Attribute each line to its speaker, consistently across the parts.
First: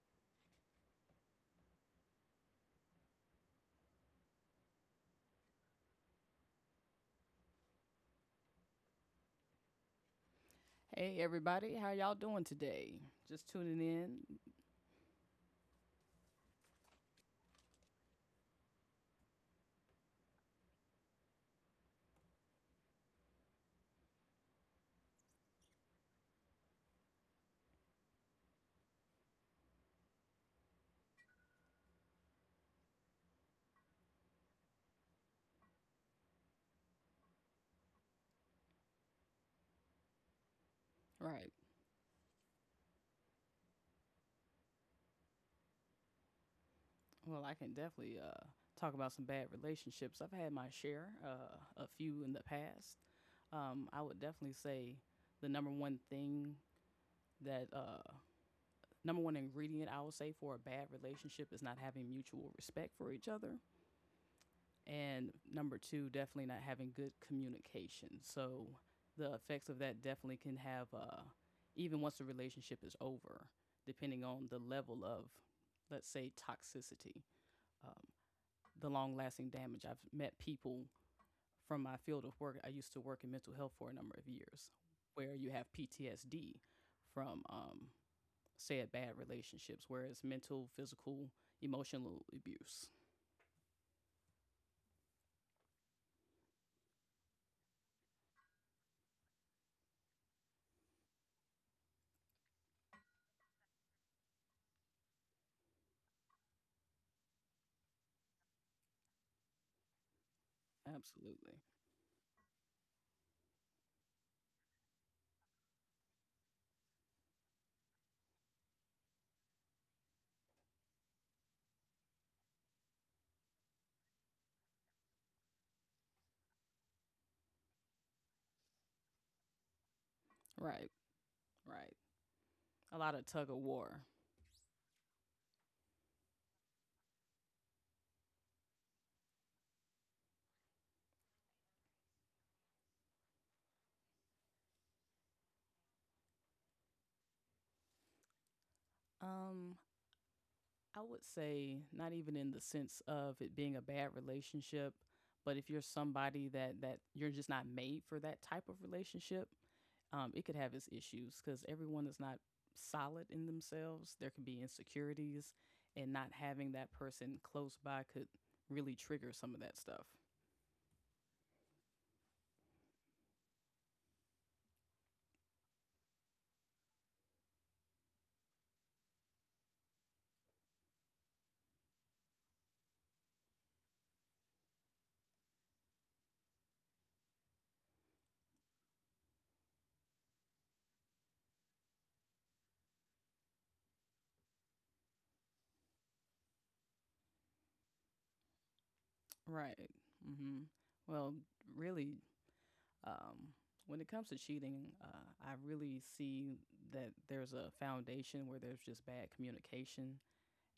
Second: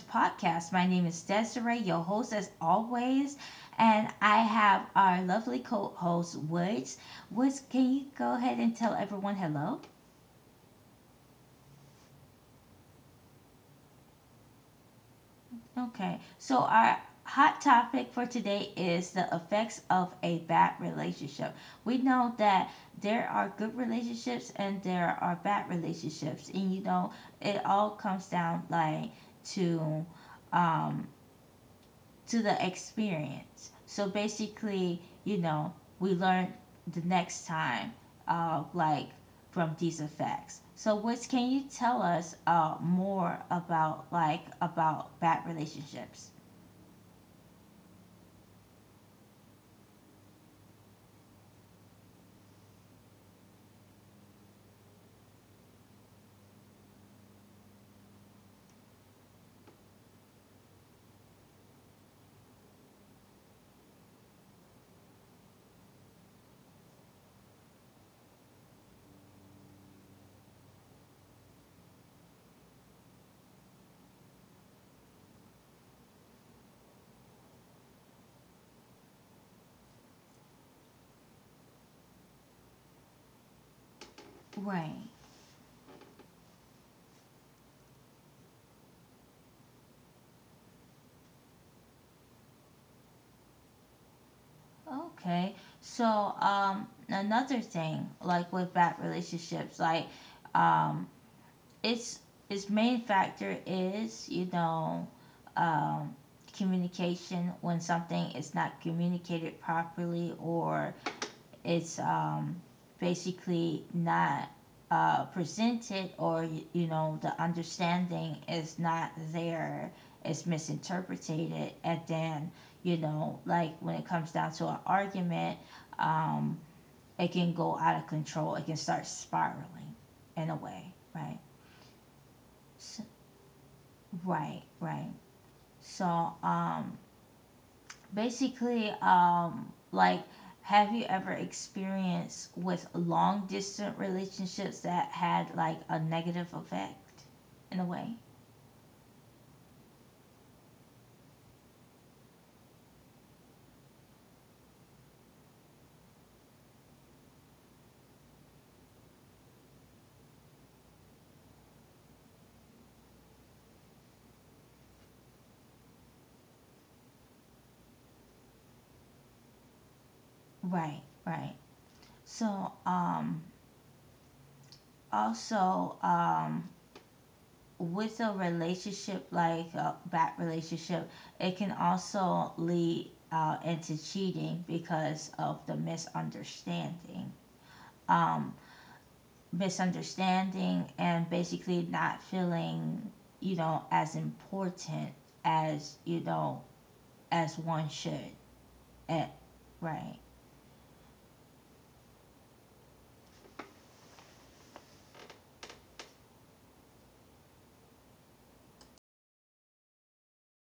Speaker 1: podcast. My name is Desiree, your host, as always. And I have our lovely co host, Woods. Woods, can you go ahead and tell everyone hello?
Speaker 2: Hey everybody, how y'all doing today? Just tuning in.
Speaker 1: Okay. So, our hot topic for today is the effects of a bad relationship. We know that there are good relationships and there are bad relationships. And, you know, it all comes down like to. Um, to the experience. So basically, you know, we learn the next time, like from these effects. So, what
Speaker 2: Right.
Speaker 1: can you tell us more about bad relationships?
Speaker 2: Well, I can definitely talk about some bad relationships. I've had my share, a few in the past. I would definitely say the number one thing that number one ingredient I would say for a bad relationship is not having mutual respect for each other. And number two, definitely not having good communication. So the effects of that definitely can have, even once the relationship is over, depending on the level of, let's say, toxicity, um, the long lasting damage. I've met people from my field of work. I used to work in mental health for a number of years,
Speaker 1: Right.
Speaker 2: where you have PTSD from, say, bad relationships, where it's mental, physical, emotional abuse.
Speaker 1: Okay. So, another thing, like with bad relationships, like, um, its its main factor is, you know, um, communication. When something is not communicated properly, or
Speaker 2: Absolutely.
Speaker 1: it's, basically not presented, or, you know, the understanding is not there, it's misinterpreted. And then, you know, like when it comes down to an argument, um, it can go out of control, it can start spiraling in a way,
Speaker 2: Right.
Speaker 1: right?
Speaker 2: Right. A
Speaker 1: So,
Speaker 2: lot of tug of war.
Speaker 1: right, right. So, basically, like, have you ever experienced with long distance relationships that had like a negative effect in a way?
Speaker 2: Um, I would say not even in the sense of it being a bad relationship, but if you're somebody that you're just not made for that type of relationship, it could have its issues because everyone is not solid in themselves. There could be insecurities, and not having that person close by could really trigger some of that stuff.
Speaker 1: Right, right. So, also, with a relationship, like a bad relationship, it can also lead into cheating because of the misunderstanding. Misunderstanding, and basically not feeling, you know, as important as, you know, as one should. Eh,
Speaker 2: Right.
Speaker 1: right.
Speaker 2: hmm Well, really, um, when it comes to cheating, I really see that there's a foundation where there's just bad communication,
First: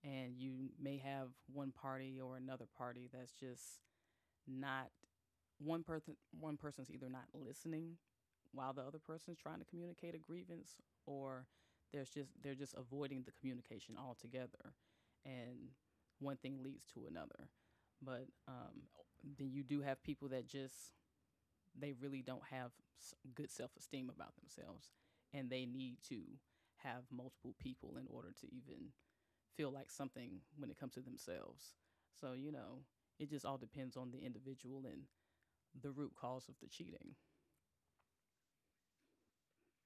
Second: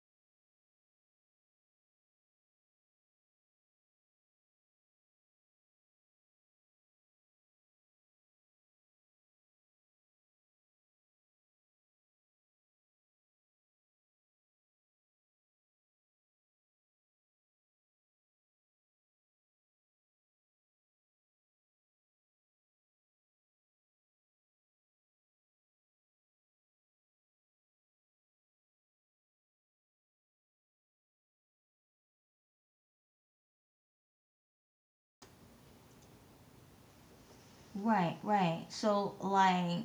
Speaker 2: and you may have one party or another party that's just not one person's either not listening while the other person's trying to communicate a grievance, or there's just they're just avoiding the communication altogether. And one thing leads to another, but then you do have people that just they really don't have good self-esteem about themselves, and they need to have multiple people in order to even feel like something when it comes to themselves. So you know it just all depends on the individual and the root cause of the cheating.
Speaker 1: Right, right. So, like,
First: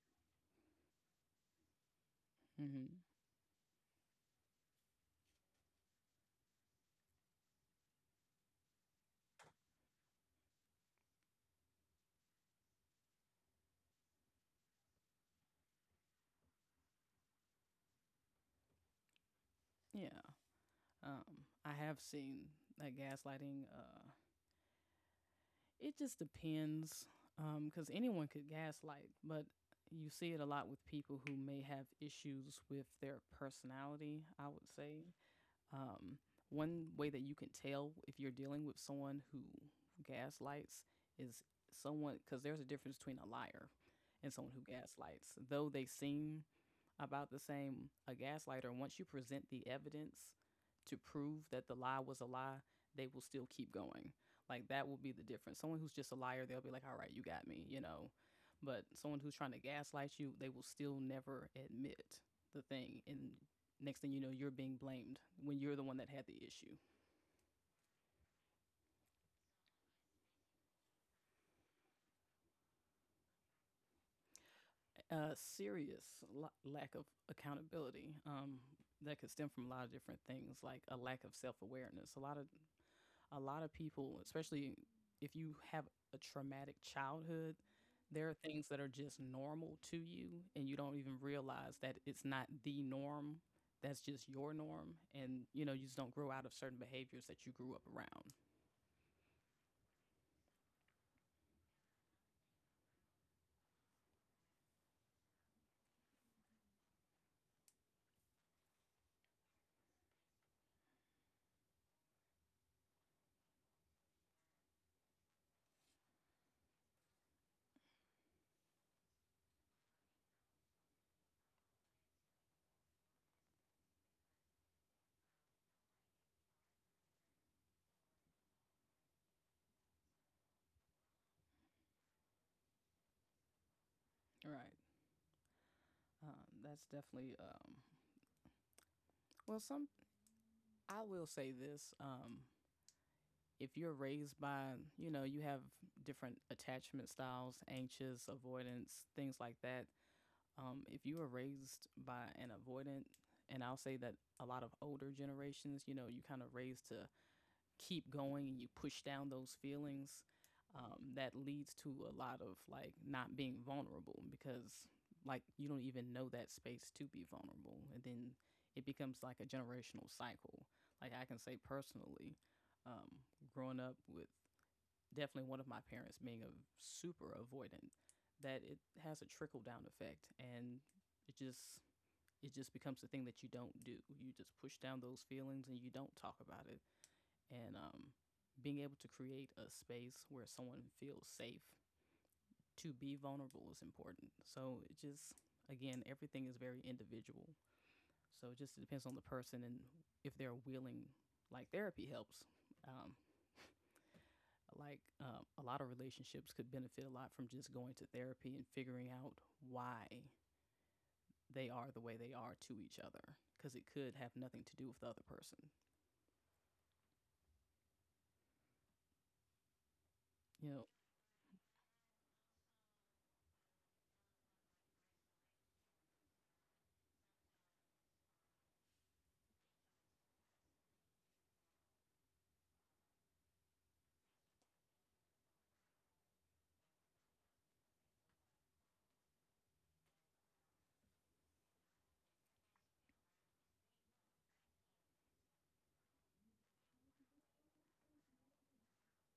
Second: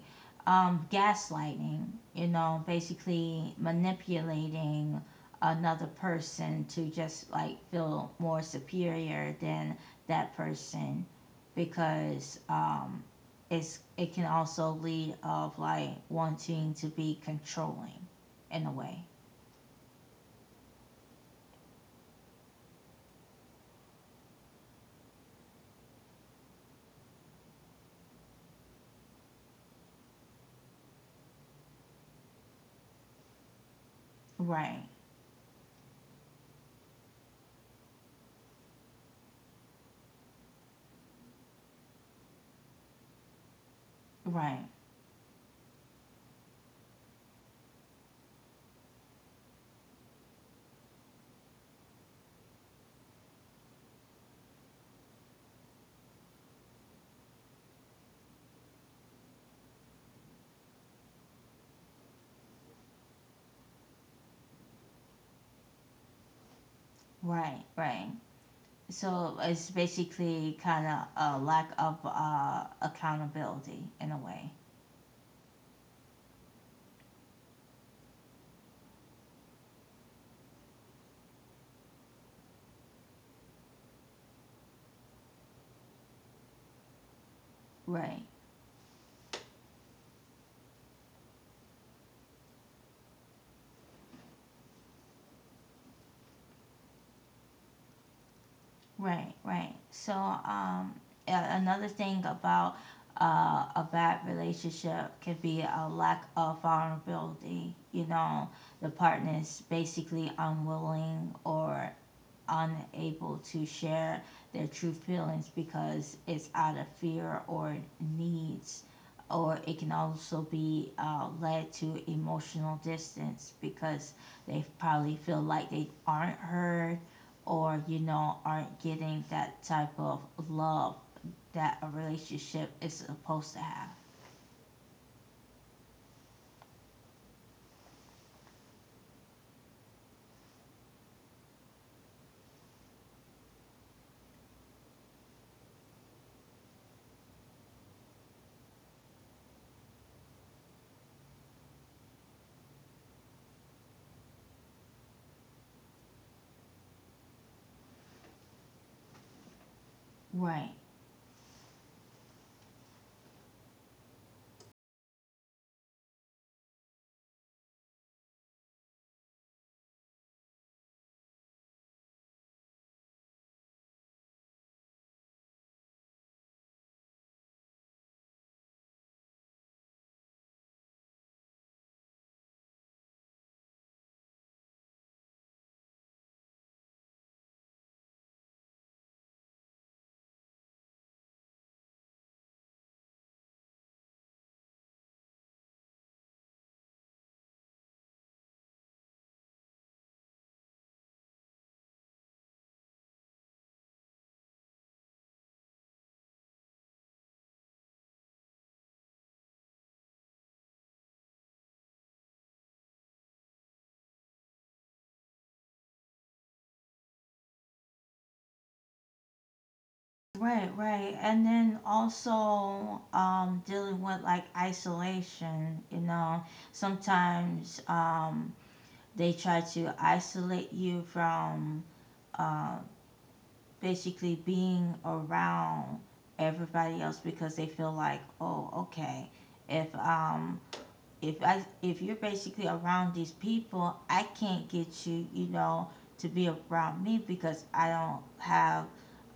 Speaker 1: gaslighting, you know,
Speaker 2: Mm-hmm.
Speaker 1: basically manipulating another person to just like feel more superior than that person, because it can also lead of like wanting to be controlling in a way.
Speaker 2: Yeah, I have seen that gaslighting. It just depends, because anyone could gaslight, but you see it a lot with people who may have issues with their personality. I would
Speaker 1: Right,
Speaker 2: say um, one way that you can tell if you're dealing with someone who gaslights is someone, because there's a difference between a liar and someone
Speaker 1: right,
Speaker 2: who gaslights. Though they seem about the same, a gaslighter, once you present the evidence to prove that the lie was a lie, they will still keep going. Like that will be the difference. Someone who's just a liar, they'll be like, all right, you got me, you know. But someone who's trying to gaslight you, they will still never admit the thing. And next thing you know, you're being blamed when you're the one that had the issue.
Speaker 1: right, right. So it's basically kind of a lack of accountability in a way.
Speaker 2: A serious lack of accountability, that could stem from a lot of different things, like a lack of self-awareness. A lot of people, especially if you have a traumatic childhood,
Speaker 1: Right,
Speaker 2: there are things that are just normal to you, and you don't even realize that it's not the norm. That's just your norm, and you know you just don't grow out of certain behaviors that you grew up around.
Speaker 1: right, right. So, another thing about a bad relationship could be a lack of vulnerability. You know, the partner's basically unwilling or unable to share their true feelings, because it's out of fear or needs, or it can also be led to emotional distance because they probably feel like they aren't heard, or, you know, aren't getting that type of love that a relationship is supposed to have,
Speaker 2: Right. Um, that's definitely well. Some I will say this. If you're raised by, you know, you have different attachment styles, anxious, avoidance, things like that. If you were raised by an avoidant, and I'll say that a lot of older generations, you know, you kind of raised to keep going and you push down those feelings,
Speaker 1: right?
Speaker 2: that leads to a lot of like not being vulnerable because like you don't even know that space to be vulnerable. And then it becomes like a generational cycle. Like I can say personally, um, growing up with definitely one of my parents being a super avoidant, that it has a trickle down effect, and it just becomes the thing that you don't do. You just push down those feelings and you don't talk about it, and being able to create a space where someone feels safe to be vulnerable is important. So it just, again, everything is very individual. So it just depends on the person and if they're willing. Like therapy helps. Um, like a lot of relationships could benefit a lot from just going to therapy and figuring out why they are the way they are to each other, because it could have nothing to do with the other person.
Speaker 1: Right,
Speaker 2: You know.
Speaker 1: right. And then also, dealing with like isolation. You know, sometimes, they try to isolate you from basically being around everybody else, because they feel like, oh, okay, if um, if I, if you're basically around these people, I can't get you, you know, to be around me, because I don't have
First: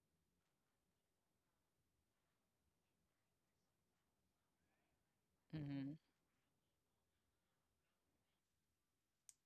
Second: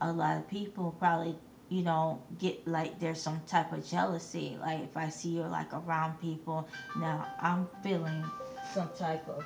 Speaker 1: a lot of people probably, you know, get like there's some type of jealousy. Like, if I see you're like
Speaker 2: Mm-hmm.
Speaker 1: around people, now I'm feeling some type of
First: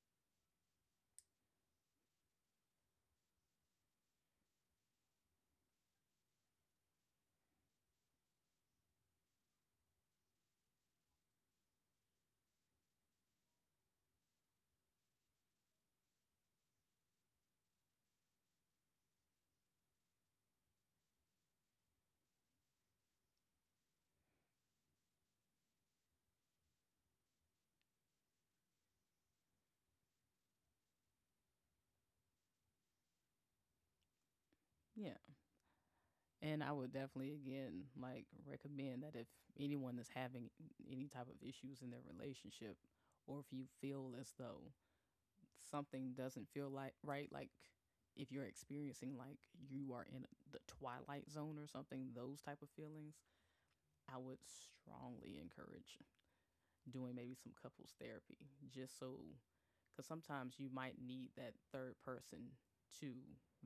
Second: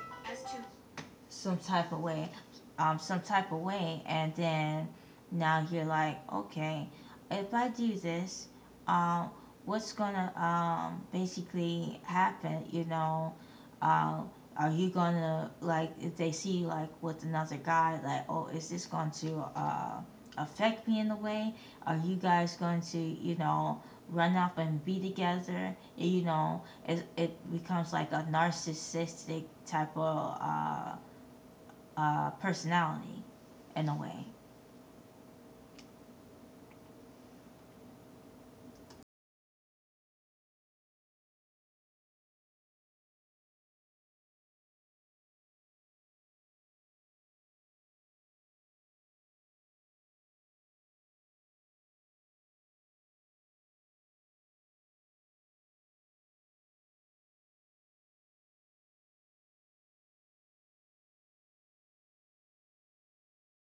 Speaker 1: some type of way, some type of way, and then now you're like, okay, if I do this, um, what's gonna basically happen? You know, um, are you gonna, like if they see you like with another guy, like, oh, is this going to affect me in a way? Are you guys going to, you know, run up and be together, you know? It becomes like a narcissistic type of personality in a way.
Speaker 2: Yeah. And I would definitely again like recommend that if anyone is having any type of issues in their relationship, or if you feel as though something doesn't feel like right, like if you're experiencing like you are in the twilight zone or something, those type of feelings, I would strongly encourage doing maybe some couples therapy, just so, because sometimes you might need that third person to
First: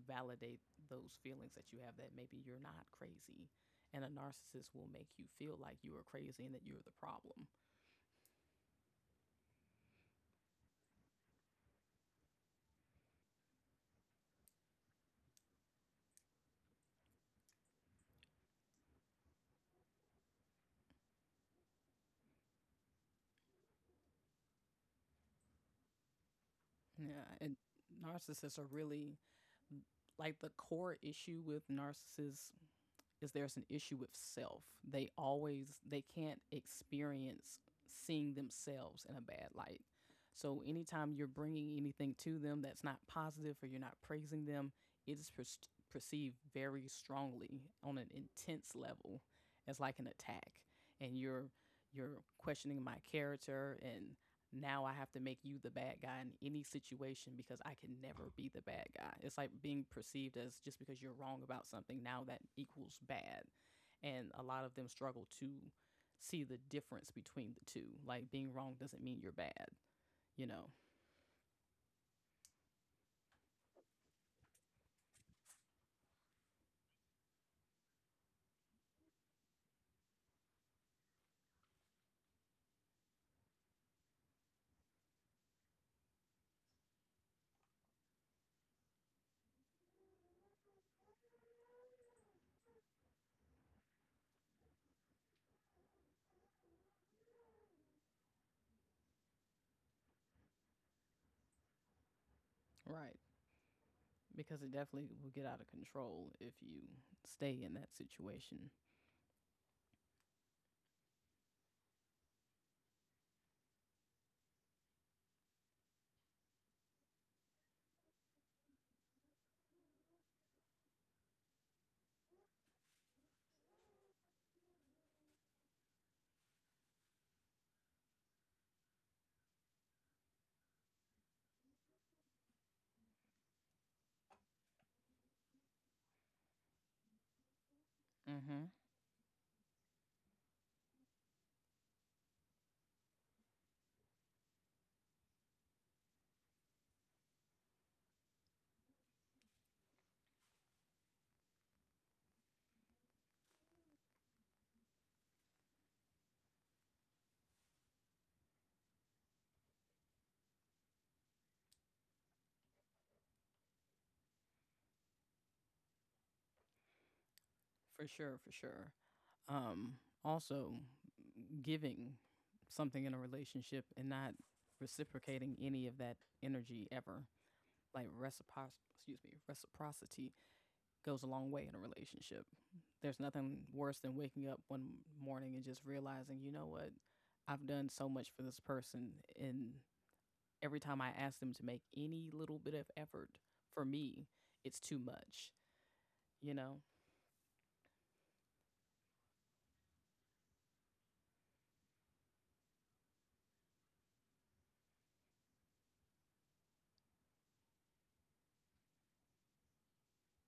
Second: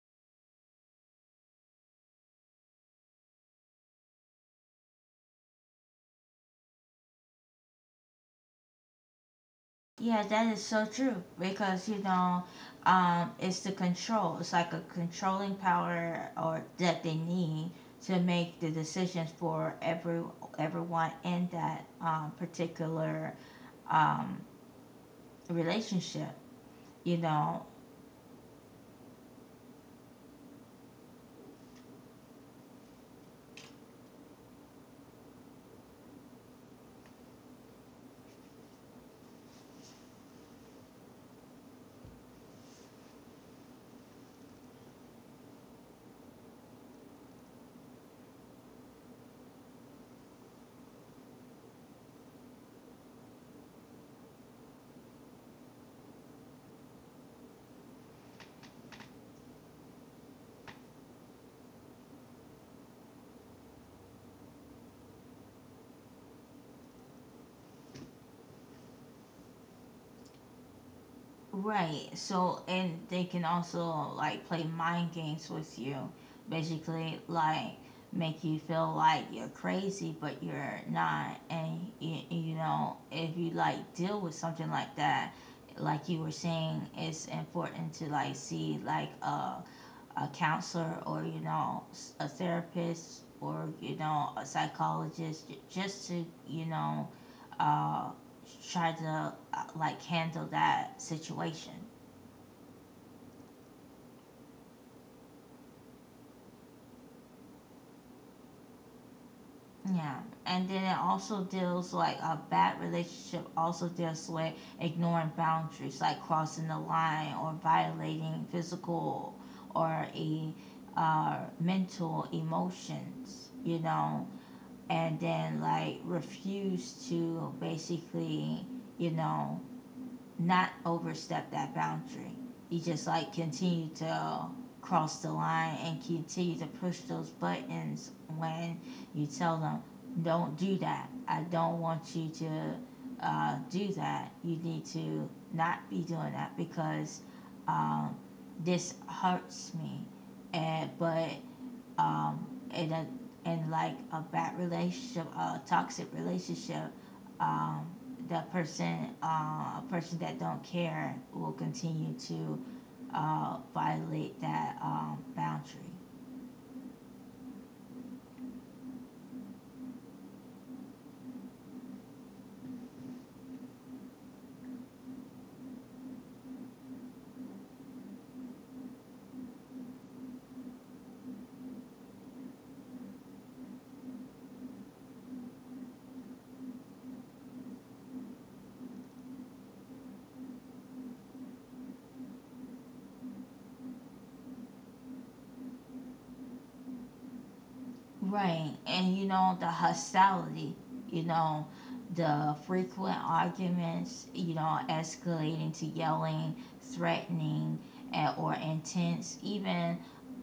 Speaker 2: validate those feelings that you have, that maybe you're not crazy. And a narcissist will make you feel like you are crazy and that you're the problem.
Speaker 1: Yeah, that is so true, because, you know, it's the control. It's like a controlling power or that they need to make the decisions for everyone in that, particular, um, relationship. You
Speaker 2: Yeah, and
Speaker 1: know,
Speaker 2: narcissists are really, like the core issue with narcissists is there's an issue with self. They always they can't experience seeing themselves in a bad light. So anytime you're bringing anything to them that's not positive or you're not praising them, it is perceived very strongly on an intense level as like an attack. And you're questioning my character, and now I have to make you the bad guy in any situation because I can never be the bad guy. It's like being perceived as, just because you're wrong about something, now that equals bad. And a lot of them struggle to see the difference between the two. Like being wrong doesn't mean you're bad, you know?
Speaker 1: right. So, and they can also like play mind games with you, basically like make you feel like you're crazy, but you're not. And you know, if you like deal with something like that, like you were saying, it's important to like see like a counselor, or, you know, a therapist, or, you know, a psychologist, just to, you know, uh, try to like handle that situation.
Speaker 2: Right. Because it definitely will get out of control if you stay in that situation.
Speaker 1: Yeah, and then it also deals, like a bad relationship also deals with ignoring boundaries, like crossing the line or violating physical or a mental emotions, you know. And then like refuse to basically, you know, not overstep that boundary. You just like continue to cross the line and continue to push those buttons
Speaker 2: Mm-hmm.
Speaker 1: when you tell them, don't do that. I don't want you to do that. You need to not be doing that, because um, this hurts me. And but um, in a, in a bad relationship, a toxic relationship, um, the person, uh, a person that don't care will continue to violate that, boundary.
Speaker 2: For sure, for sure. Um, also, giving something in a relationship and not reciprocating any of that energy ever. Like excuse me, reciprocity goes a long way in a relationship. There's nothing worse than waking up one morning and just realizing, you know what, I've done so much for this person, and every time I ask them to make any little bit of effort for me, it's too much, you know?
Speaker 1: Right, and you know, the hostility, you know, the frequent arguments, you know, escalating to yelling, threatening, and or intense, even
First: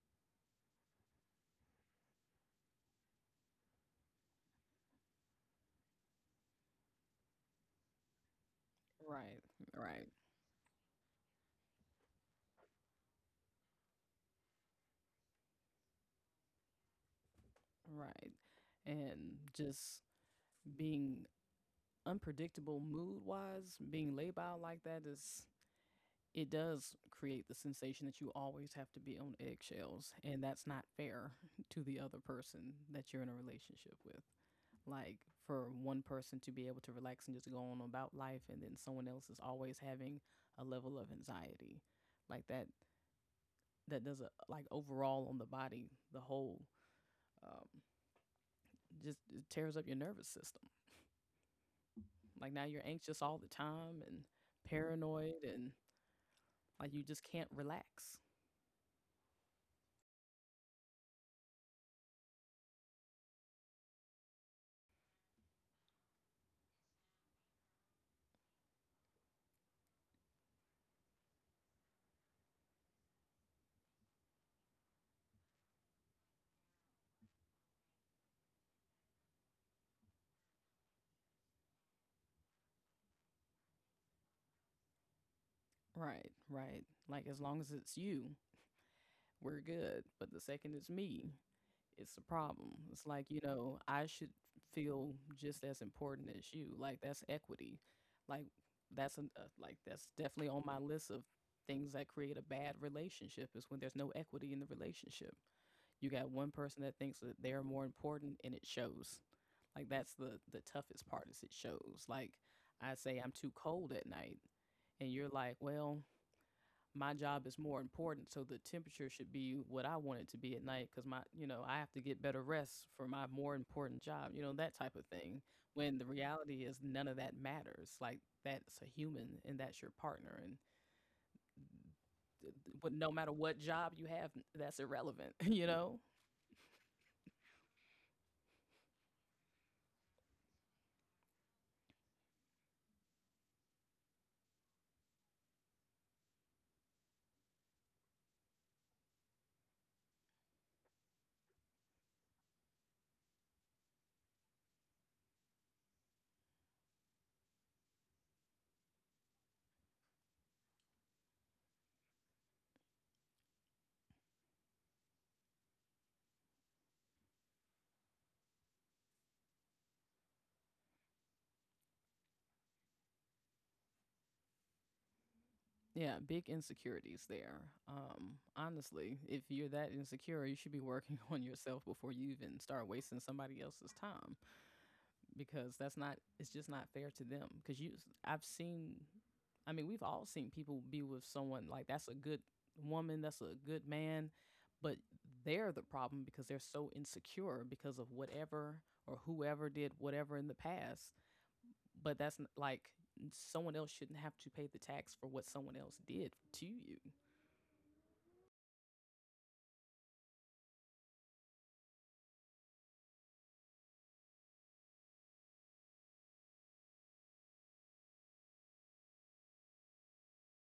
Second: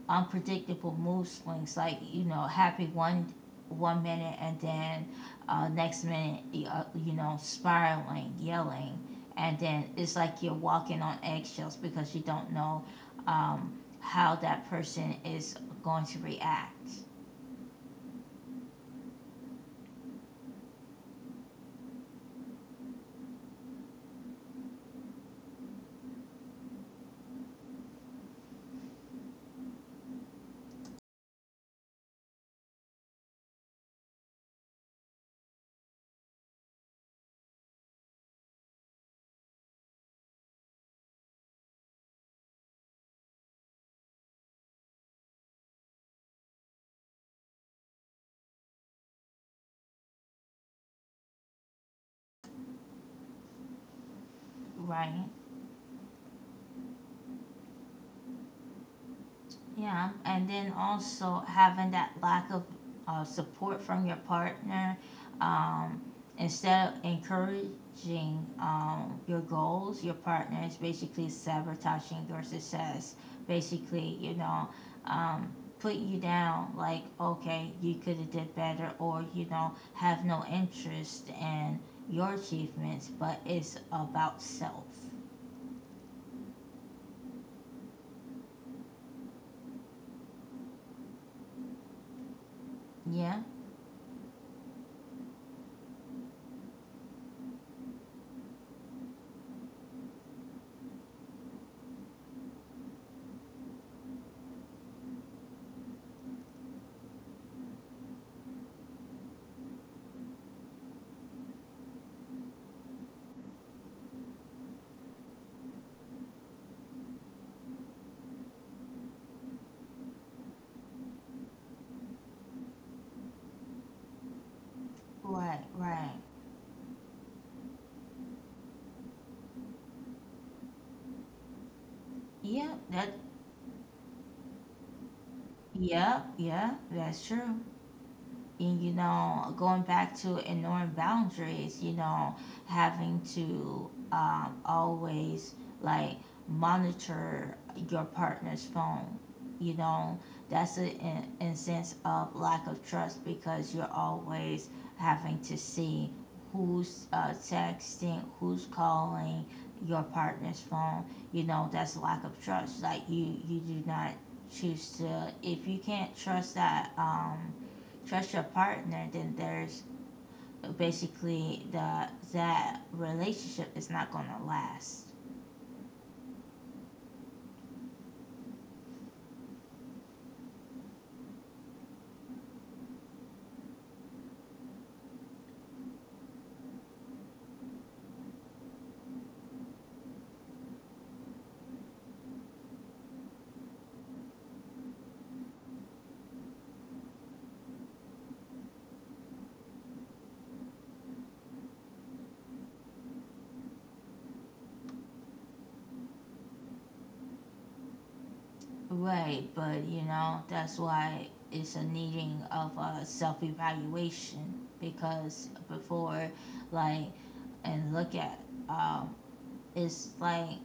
Speaker 1: unpredictable mood swings. Like, you know, happy one minute and then next minute you, you know, spiraling, yelling,
Speaker 2: Right,
Speaker 1: and then
Speaker 2: right,
Speaker 1: it's like you're walking on eggshells because you don't know, how that person is going to react.
Speaker 2: right. And just being unpredictable mood wise, being laid out like that is, it does create the sensation that you always have to be on eggshells, and that's not fair to the other person that you're in a relationship with. Like for one person to be able to relax and just go on about life, and then someone else is always having a level of anxiety. Like that does a like overall on the body, the whole um, just it tears up your nervous system. Like now you're anxious all the time and
Speaker 1: Right?
Speaker 2: paranoid and like you just can't relax.
Speaker 1: Yeah, and then also having that lack of support from your partner. um, Instead of encouraging, your goals, your partner is basically sabotaging your success. Basically, you know, um, put you down. Like, okay, you could have did better, or, you know, have no interest in your achievements, but it's about self.
Speaker 2: Right, right. Like as long as it's you, we're good. But the second it's me, it's a problem. It's like, you
Speaker 1: Yeah,
Speaker 2: know, I should feel just as important as you. Like that's equity. Like like that's definitely on my list of things that create a bad relationship is when there's no equity in the relationship. You got one person that thinks that they're more important, and it shows. Like that's the toughest part is it shows. Like I say I'm too cold at night, and you're like, "Well, my job is more important, so the temperature should be what I want it to be at night, because my, you know, I have to get better rest for my more important job, you know, that type of thing.
Speaker 1: right,
Speaker 2: When the
Speaker 1: right.
Speaker 2: reality is none of that matters. Like that's a human, and that's your partner, and
Speaker 1: Yeah,
Speaker 2: no
Speaker 1: that,
Speaker 2: matter what job you have, that's irrelevant you know.
Speaker 1: yeah, yeah, that's true. And you know, going back to ignoring boundaries, you know, having to, always like monitor your partner's phone, you know, that's a, in sense of lack of trust, because you're always having to see who's texting, who's calling your partner's phone. You know, that's lack of trust. Like, you do not choose to, if you can't trust that, trust your partner, then there's basically the, that relationship is not gonna last.
Speaker 2: Yeah, big insecurities there. um honestly, if you're that insecure you should be working on yourself before you even start wasting somebody else's time, because that's not, it's just not fair to them, because you, I've seen, I mean we've all seen people be with someone, like that's a good woman, that's a good man, but they're the problem because they're so insecure because of whatever or whoever did whatever in the past. But that's like someone else shouldn't have to pay the tax for what someone else did to you.
Speaker 1: Right, but you know, that's why it's a needing of a self evaluation because before, like, and look at, um, it's like,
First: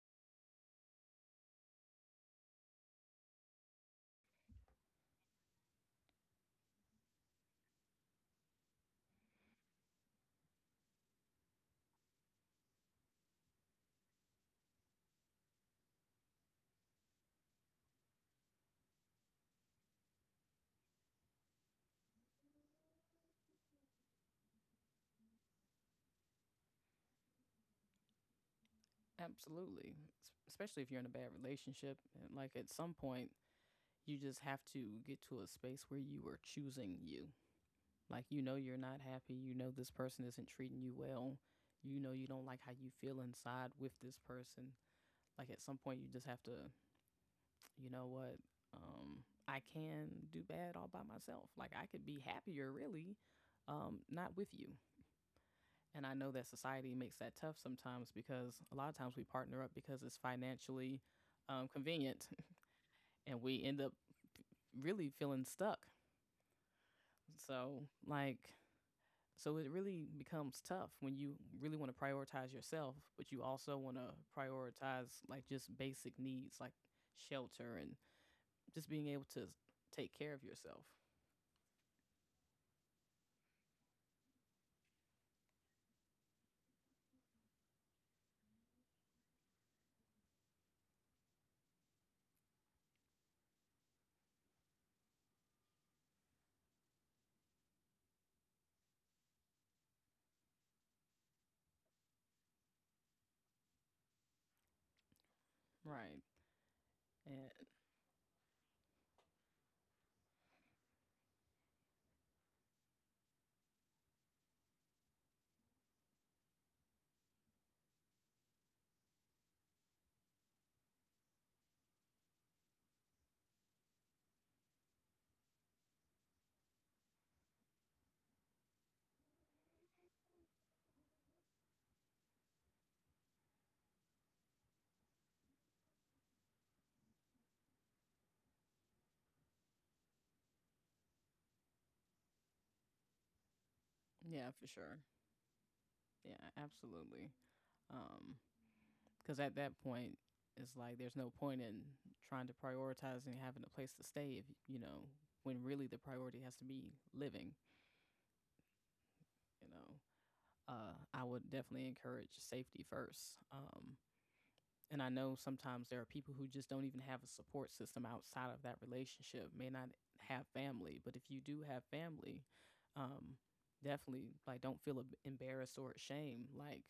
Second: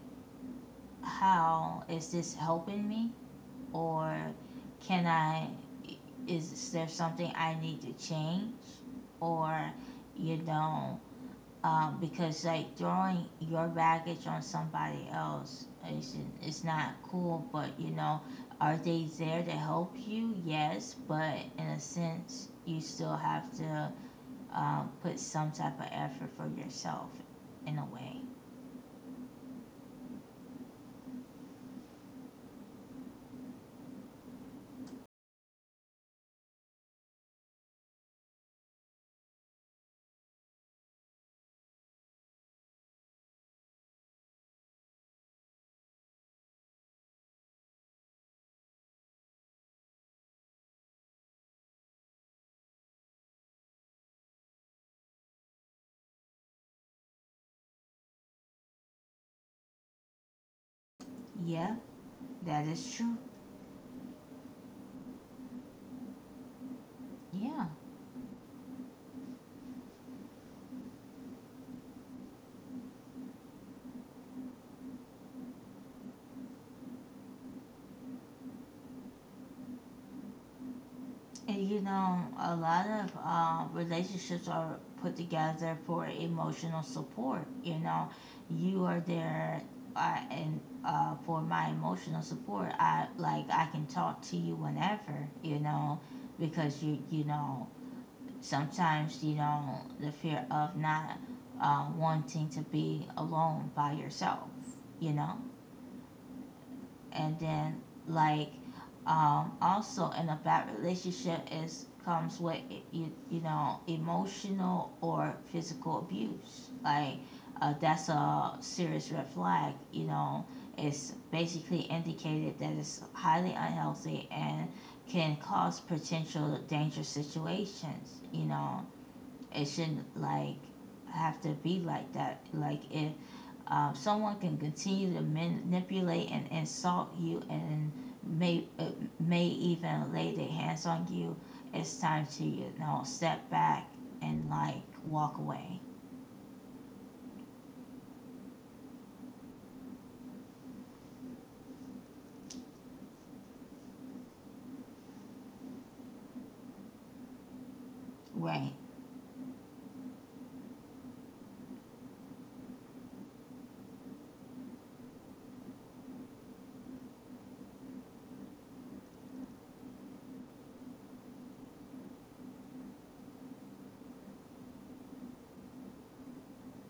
Speaker 1: how is this helping me? Or can I, is there something I need to change? Or, you know, because like throwing your baggage on somebody else is, it's not cool. But you know, are they there to help you? Yes, but in a sense, you still have to, put some type of effort for yourself in a way.
Speaker 2: Absolutely. Especially if you're in a bad relationship. And like at some point you just have to get to a space where you are choosing you. Like, you know, you're not happy. You know, this person isn't treating you well. You know, you don't like how you feel inside with this person. Like, at some point, you just have to, you know what? Um, I can do bad all by myself. Like, I could be happier, really, not with you. And I know that society makes that tough sometimes because a lot of times we partner up because it's financially
Speaker 1: Yeah,
Speaker 2: convenient
Speaker 1: that is true.
Speaker 2: and we end up really feeling stuck.
Speaker 1: Yeah.
Speaker 2: So, like, So it really becomes tough when you really want to prioritize yourself, but you also want to prioritize like just basic needs like shelter and just being able to take care of yourself.
Speaker 1: And you know, a lot of relationships are put together for emotional support. You know, you are there and for my emotional support. I like, I can talk to you whenever. You know, because you know, sometimes, you know, the fear of not wanting to be alone by yourself. You know,
Speaker 2: Right.
Speaker 1: and
Speaker 2: And
Speaker 1: then like, also in a bad relationship is comes with, you know, emotional or physical abuse. Like, that's a serious red flag, you know. It's basically indicated that it's highly unhealthy and can cause potential dangerous situations. You know, it shouldn't like have to be like that. Like, if someone can continue to manipulate and insult you, and may, may even lay their hands on you, it's time to, you know, step back,
Speaker 2: yeah,
Speaker 1: and
Speaker 2: for
Speaker 1: like
Speaker 2: sure.
Speaker 1: walk away.
Speaker 2: Yeah, absolutely. Um because at that point it's like there's no point in trying to prioritize and having a place to stay if you know when really the priority has to be living
Speaker 1: Right,
Speaker 2: you know uh, I would definitely encourage safety first, and I know sometimes there are people who just don't even have a support system outside of that relationship, may not have family, but if you do have family, um, definitely like don't feel embarrassed or ashamed, like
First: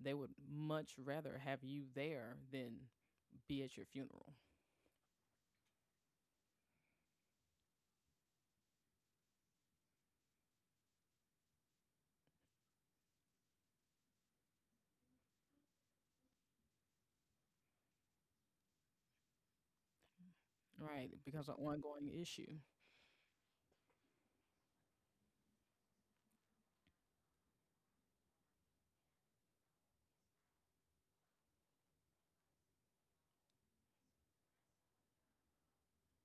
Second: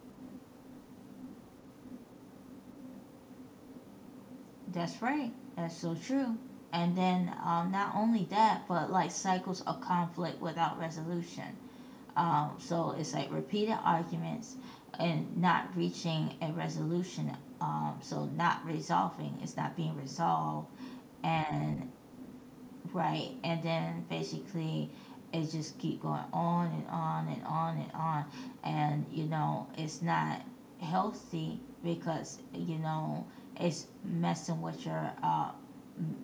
Speaker 2: they would much rather have you there than be at your funeral.
Speaker 1: that's right, that's so true. And then, not only that, but like cycles of conflict without resolution. So it's like repeated arguments and not reaching a resolution. So not resolving, it's not being resolved.
Speaker 2: Right, it becomes an
Speaker 1: And
Speaker 2: ongoing issue.
Speaker 1: right. And then basically it just keep going on and on and on and on. And, you know, it's not healthy, because, you know, it's messing with your,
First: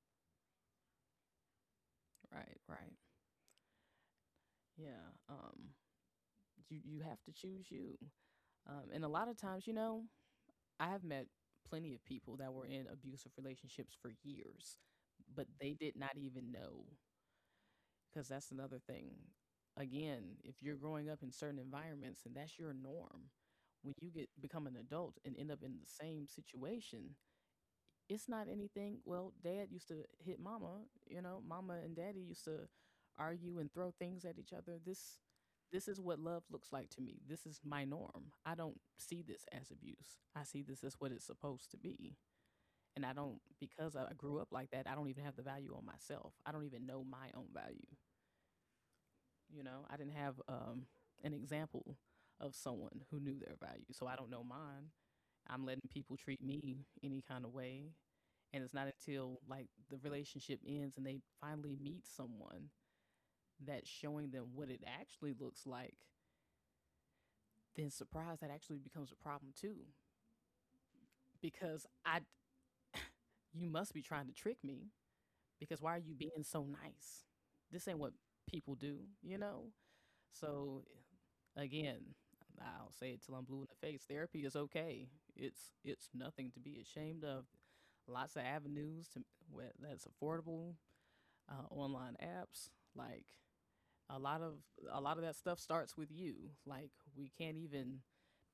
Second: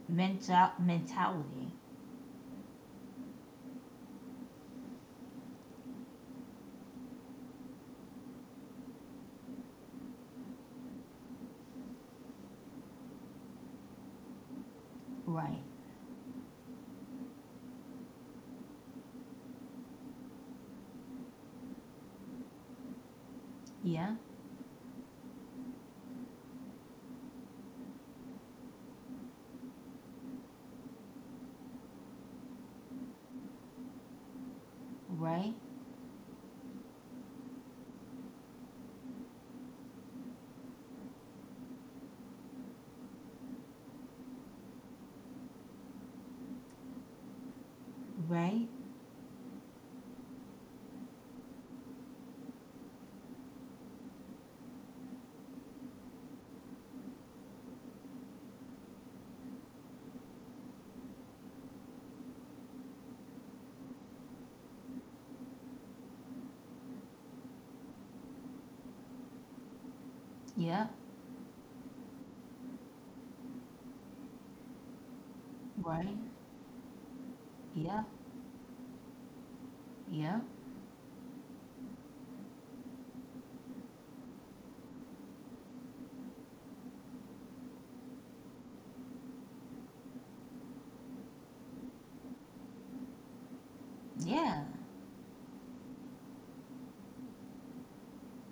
Speaker 1: mental mentality.
Speaker 2: Right, right. Yeah. You have to choose you. And a lot of times, you know, I have met plenty of people that were in abusive relationships for years, but
Speaker 1: Right.
Speaker 2: they did not even know, because that's another thing. Again, if you're growing up in certain environments and that's your norm, when you
Speaker 1: Yeah.
Speaker 2: get become an adult and end up in the same situation, it's not anything. Well, dad used to hit mama, you know, mama and daddy used to argue and throw things at each other. This
Speaker 1: Right.
Speaker 2: this is what love looks like to me. This is my norm. I don't see this as abuse. I see this as what it's supposed to be. And I don't, because I grew up like that, I don't even have the value on myself. I don't even know my own value.
Speaker 1: Right.
Speaker 2: You know, I didn't have an example of someone who knew their value. So I don't know mine. I'm letting people treat me any kind of way. And it's not until like the relationship ends and they finally meet someone that's showing them what it actually looks like, then surprise, that actually becomes a problem too.
Speaker 1: Yeah.
Speaker 2: Because I, you must be trying to trick me, because why are you
Speaker 1: Right.
Speaker 2: being so nice? This ain't
Speaker 1: Yeah.
Speaker 2: what people do, you know?
Speaker 1: Yeah.
Speaker 2: So, again, I'll say it till I'm blue in the face. Therapy is okay. It's nothing to be ashamed of. Lots of avenues to that's affordable. Online apps, like a
Speaker 1: Yeah.
Speaker 2: lot of that stuff starts with you. Like, we can't even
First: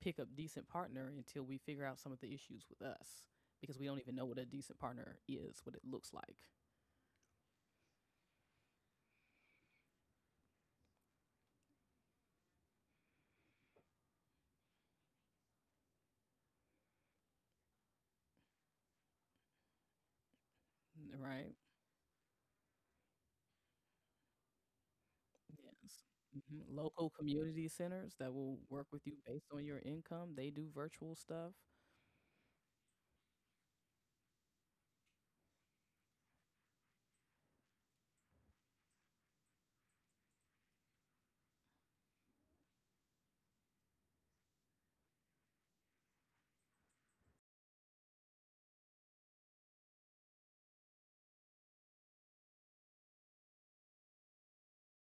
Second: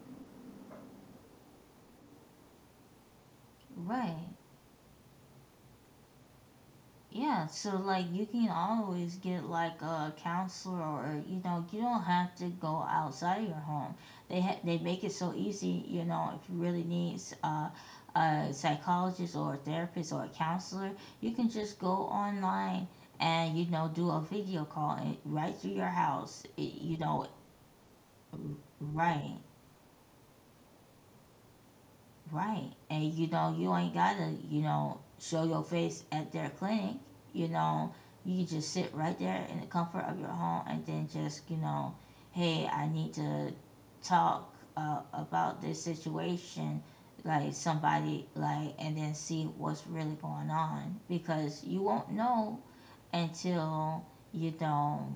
Speaker 2: pick up decent partner until we figure out some of the issues with us, because we don't even know
Speaker 1: Right.
Speaker 2: what a decent partner is, what it looks like,
Speaker 1: Yeah, so like you can always get like a counselor, or, you know, you don't have to go outside your home. They ha-, they make it so easy, you know. If you really need a psychologist or a therapist or a counselor, you can
Speaker 2: right?
Speaker 1: just go online and, you know, do a video call and right through your
Speaker 2: Yes.
Speaker 1: house.
Speaker 2: Mhm.
Speaker 1: It-, you
Speaker 2: Local
Speaker 1: know,
Speaker 2: community centers that will work with you
Speaker 1: right.
Speaker 2: based on your income. They do virtual stuff.
Speaker 1: Right. And you know, you ain't gotta, you know, show your face at their clinic. You know, you can just sit right there in the comfort of your home and then just, you know, hey, I need to talk about this situation, like somebody, like, and then see what's really going on, because you won't know until, you know,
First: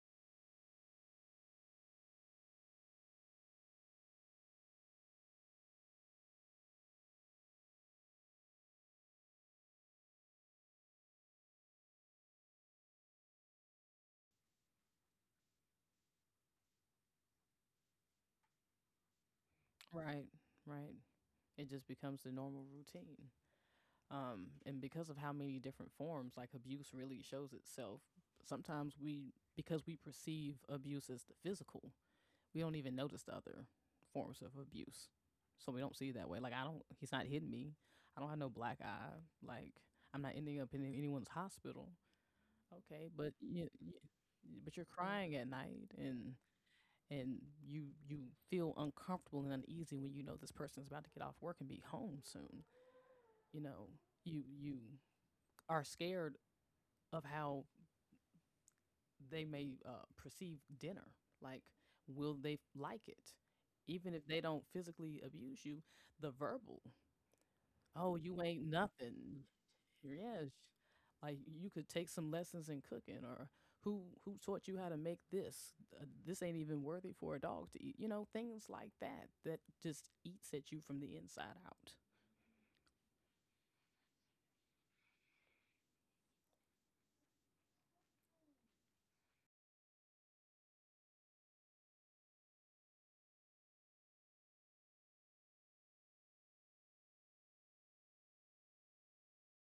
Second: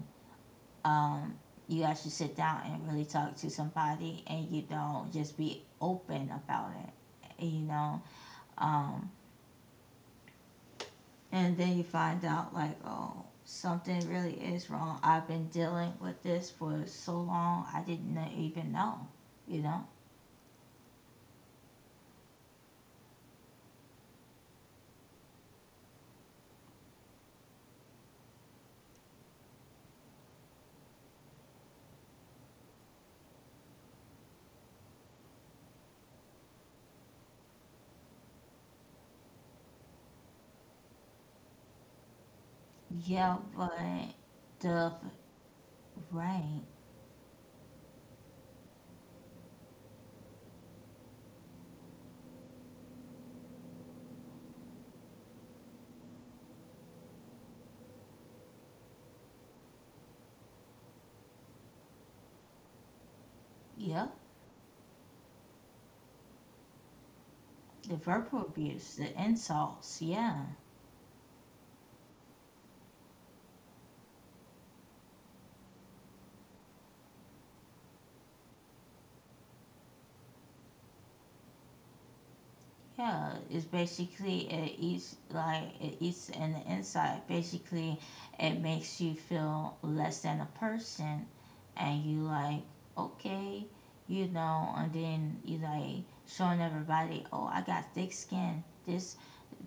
Speaker 1: um, you actually sit down and really talk to somebody, and you don't just be open about it, you know. Um, and then you find out, like, oh, something really is wrong. I've been dealing with this for so long, I didn't even know, you know.
Speaker 2: Right, right. It just becomes the normal routine. And because of how many different forms, like abuse really shows itself, sometimes we, because we perceive abuse as the physical, we don't even notice the other forms of abuse. So we don't see it that way. Like, I don't, he's not hitting me. I don't have no black eye. Like, I'm not ending up in anyone's hospital. Okay, but
Speaker 1: Yeah, but
Speaker 2: you're
Speaker 1: the,
Speaker 2: crying at night, and
Speaker 1: right,
Speaker 2: and you feel uncomfortable and uneasy when you know this person's about to get off work and be home soon. You know, you are scared of how they may perceive dinner. Like, will they like it?
Speaker 1: yeah,
Speaker 2: Even if they don't physically abuse you, the verbal.
Speaker 1: the
Speaker 2: Oh, you
Speaker 1: verbal
Speaker 2: ain't
Speaker 1: abuse, the
Speaker 2: nothing.
Speaker 1: insults,
Speaker 2: Yeah,
Speaker 1: yeah.
Speaker 2: like, you could take some lessons in cooking, or who taught you how to make this? This ain't even worthy for a dog to eat. You know, things like that that just eats at you from the inside out.
Speaker 1: Yeah, it's basically, it is like it eats in the inside. Basically, it makes you feel less than a person, and you like, okay, you know, and then you like showing everybody, oh, I got thick skin. This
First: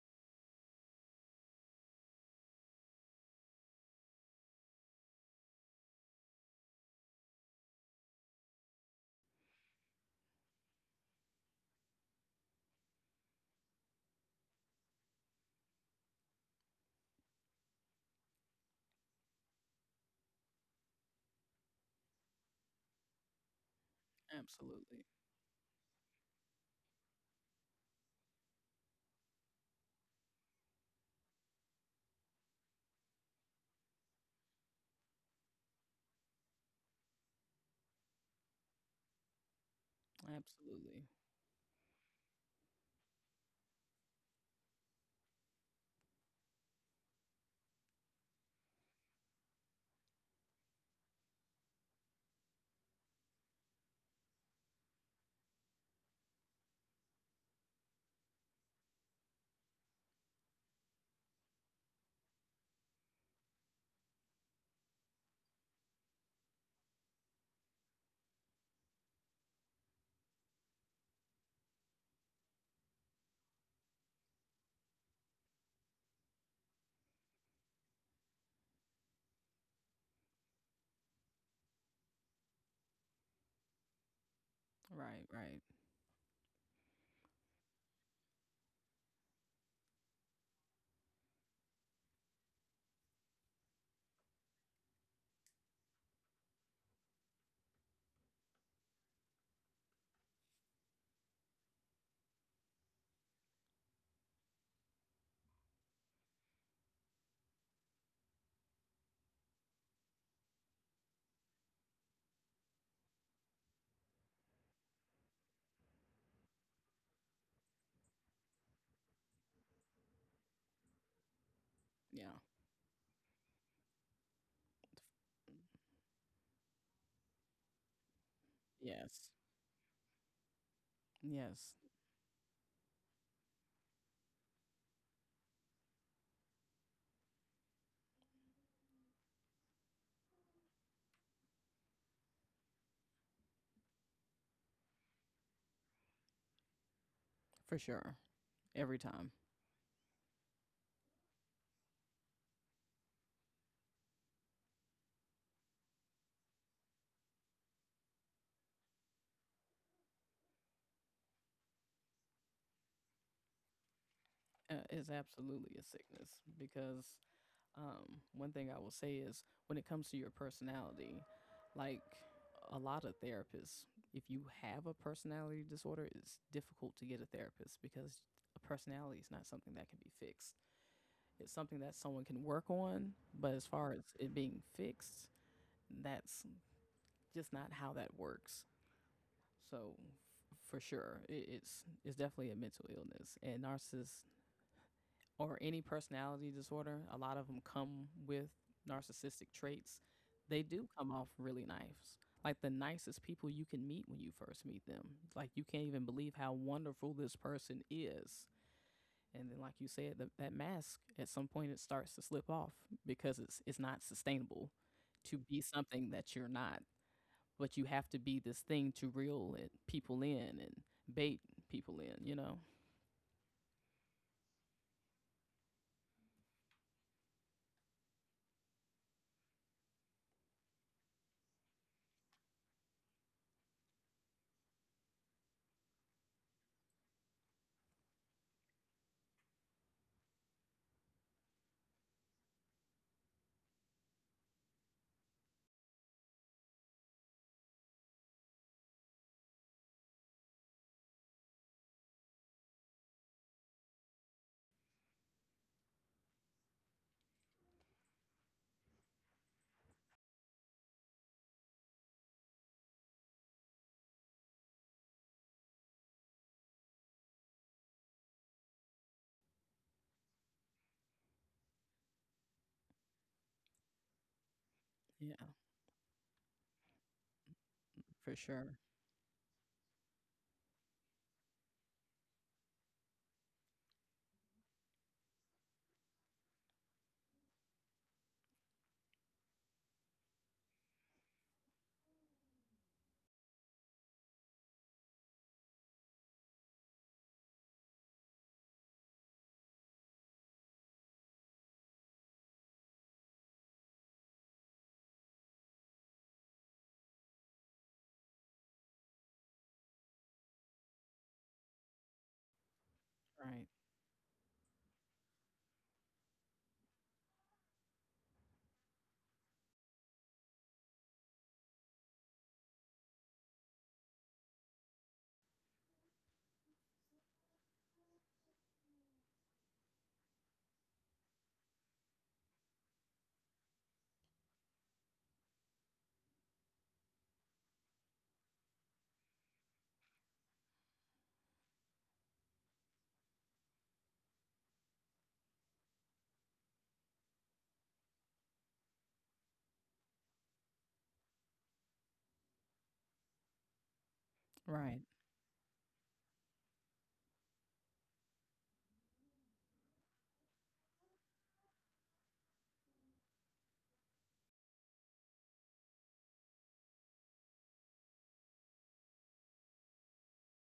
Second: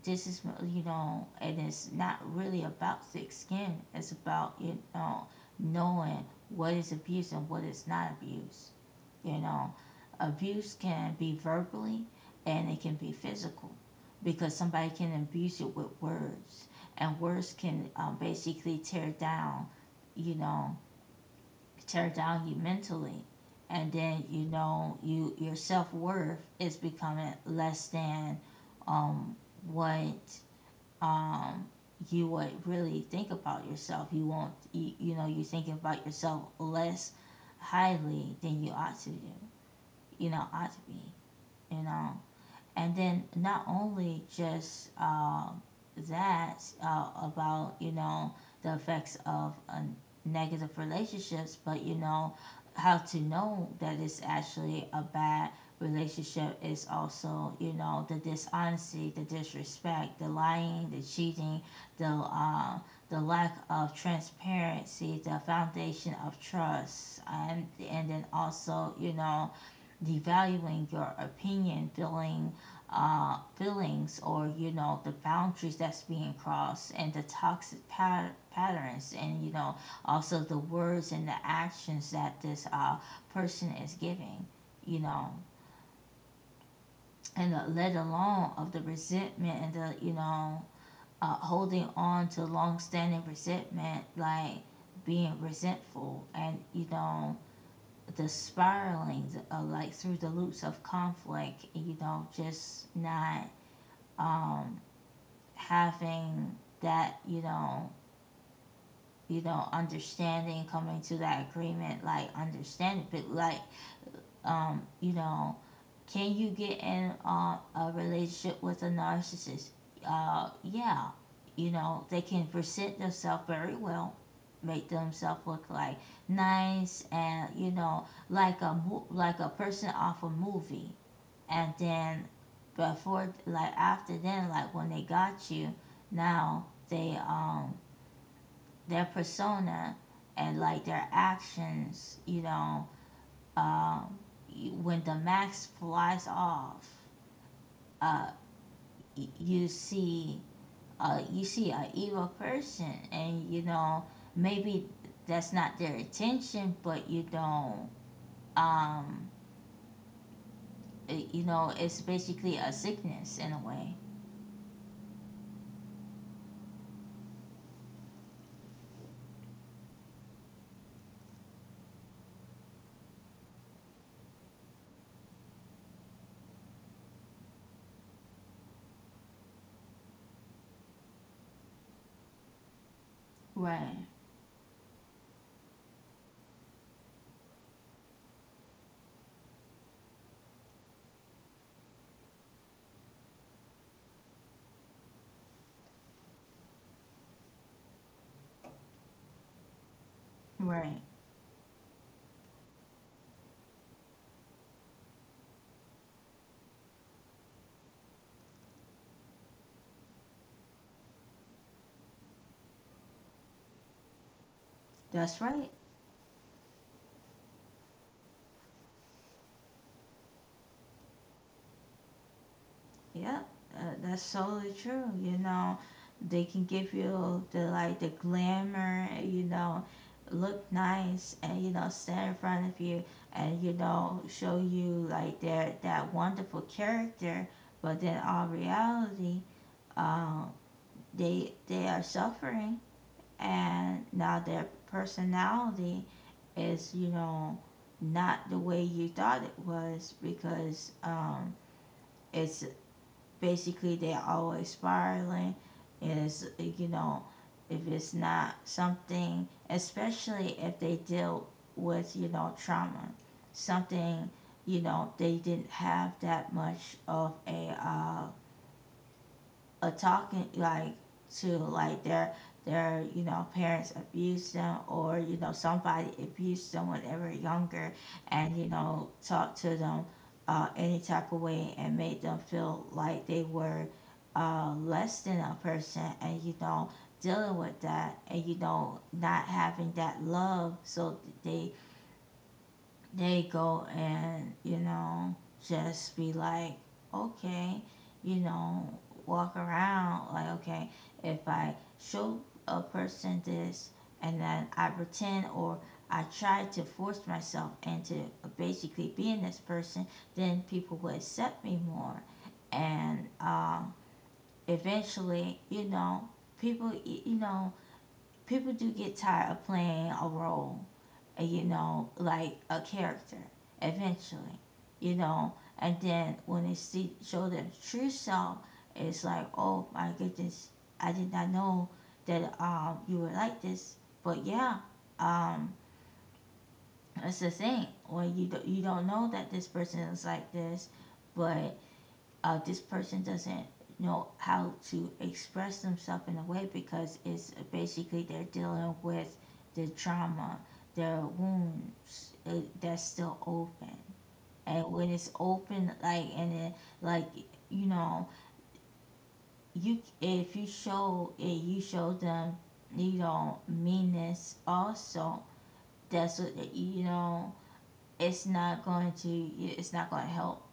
Speaker 1: this is my-, you know. And it's not really about thick skin. It's about knowing what is abuse and what is not abuse. You know, abuse can be verbally and it can be physical because somebody can abuse it with words, and words can basically tear down, you know, tear down you mentally, and then you know
Speaker 2: Absolutely,
Speaker 1: your self worth is becoming less than um, what um, you would really think about yourself. You won't, you know, you're thinking about yourself less highly than you ought to do, you know, ought to be,
Speaker 2: absolutely.
Speaker 1: you know. And then not only just that, about you know the effects of negative relationships, but you know how to know that it's actually a bad relationship is also, you know, the dishonesty, the disrespect, the lying, the cheating, the um, the lack of transparency, the foundation of trust, and then also, you know, devaluing your opinion, feeling feelings, or you know the boundaries that's being crossed, and the toxic patterns, and you know also the words and the actions that this person is giving, you
Speaker 2: Right,
Speaker 1: know.
Speaker 2: right.
Speaker 1: And let alone of the resentment and the, you know, holding on to long-standing resentment, like being resentful and you know the spiraling of like through the loops of conflict, you know, just not um, having that, you know, understanding, coming to that agreement, like understanding, but like, you know, can you get in a relationship with a narcissist? Yeah, you know they
Speaker 2: Yeah.
Speaker 1: can present themselves very well, make themselves look like nice and you know
Speaker 2: Yes.
Speaker 1: like a person off a movie,
Speaker 2: Yes,
Speaker 1: and then before like after then like when they got you, now they their persona and like their actions, you know, um, when the mask flies off,
Speaker 2: for sure.
Speaker 1: uh,
Speaker 2: Every time.
Speaker 1: you see, you see a evil person, and you know maybe that's not their intention, but you don't um it- you know it's basically a sickness in a way.
Speaker 2: It's absolutely a sickness because, one thing I will say is when it comes to your personality, like, a lot of therapists, if you have a personality disorder, it's difficult to get a therapist because a personality is not something that can be fixed. It's something that someone can work on, but as far as
Speaker 1: Right.
Speaker 2: it being fixed, that's just not how that works. So, for sure, it's definitely a mental illness, and narcissists or any personality disorder, a lot of them come with narcissistic traits. They do
Speaker 1: Right.
Speaker 2: come off really nice, like the nicest people you can meet when you first meet them. Like, you can't even believe how wonderful this person is. And then, like you said, that mask at some point it starts to slip off, because it's not sustainable to
Speaker 1: That's
Speaker 2: be
Speaker 1: right.
Speaker 2: something that you're not, but you have to be this thing to reel it, people in, and bait people in, you know?
Speaker 1: Yeah, that's totally true. You know, they can give you the like the glamour, you know, look nice and you know stand in front of you and you know show you like their that wonderful character, but then all reality, um, they are suffering and now their personality is, you know, not the way you thought it was, because it's basically they're always spiraling, and it's you know if it's not something, especially if they deal with you know trauma, something, you know they didn't have that much of a, a talking like to like their you know parents abused them, or
Speaker 2: Yeah,
Speaker 1: you know somebody abused them when they were younger
Speaker 2: for
Speaker 1: and
Speaker 2: sure.
Speaker 1: you know talked to them any type of way and made them feel like they were less than a person, and you know dealing with that and you know not having that love, so they they go and you know just be like okay, you know, walk around like, okay, if I show a person this and then I pretend or I try to force myself into basically being this person, then people will accept me more. And
Speaker 2: Right.
Speaker 1: eventually, you know, people, you know, people do get tired of playing a role, you know, like a character, eventually, you know. And then when they see show their true self, it's like, oh my goodness, I did not know that you were like this. But yeah, um that's the thing when you do, you don't know that this person is like this, but this person doesn't know how to express themselves in a way because it's basically they're dealing with the trauma, their wounds, that's still open. And
Speaker 2: Right.
Speaker 1: when it's open, like and then like, you know, you if you show it, you show them you know meanness also. That's what you know. It's not going to. It's not going to help,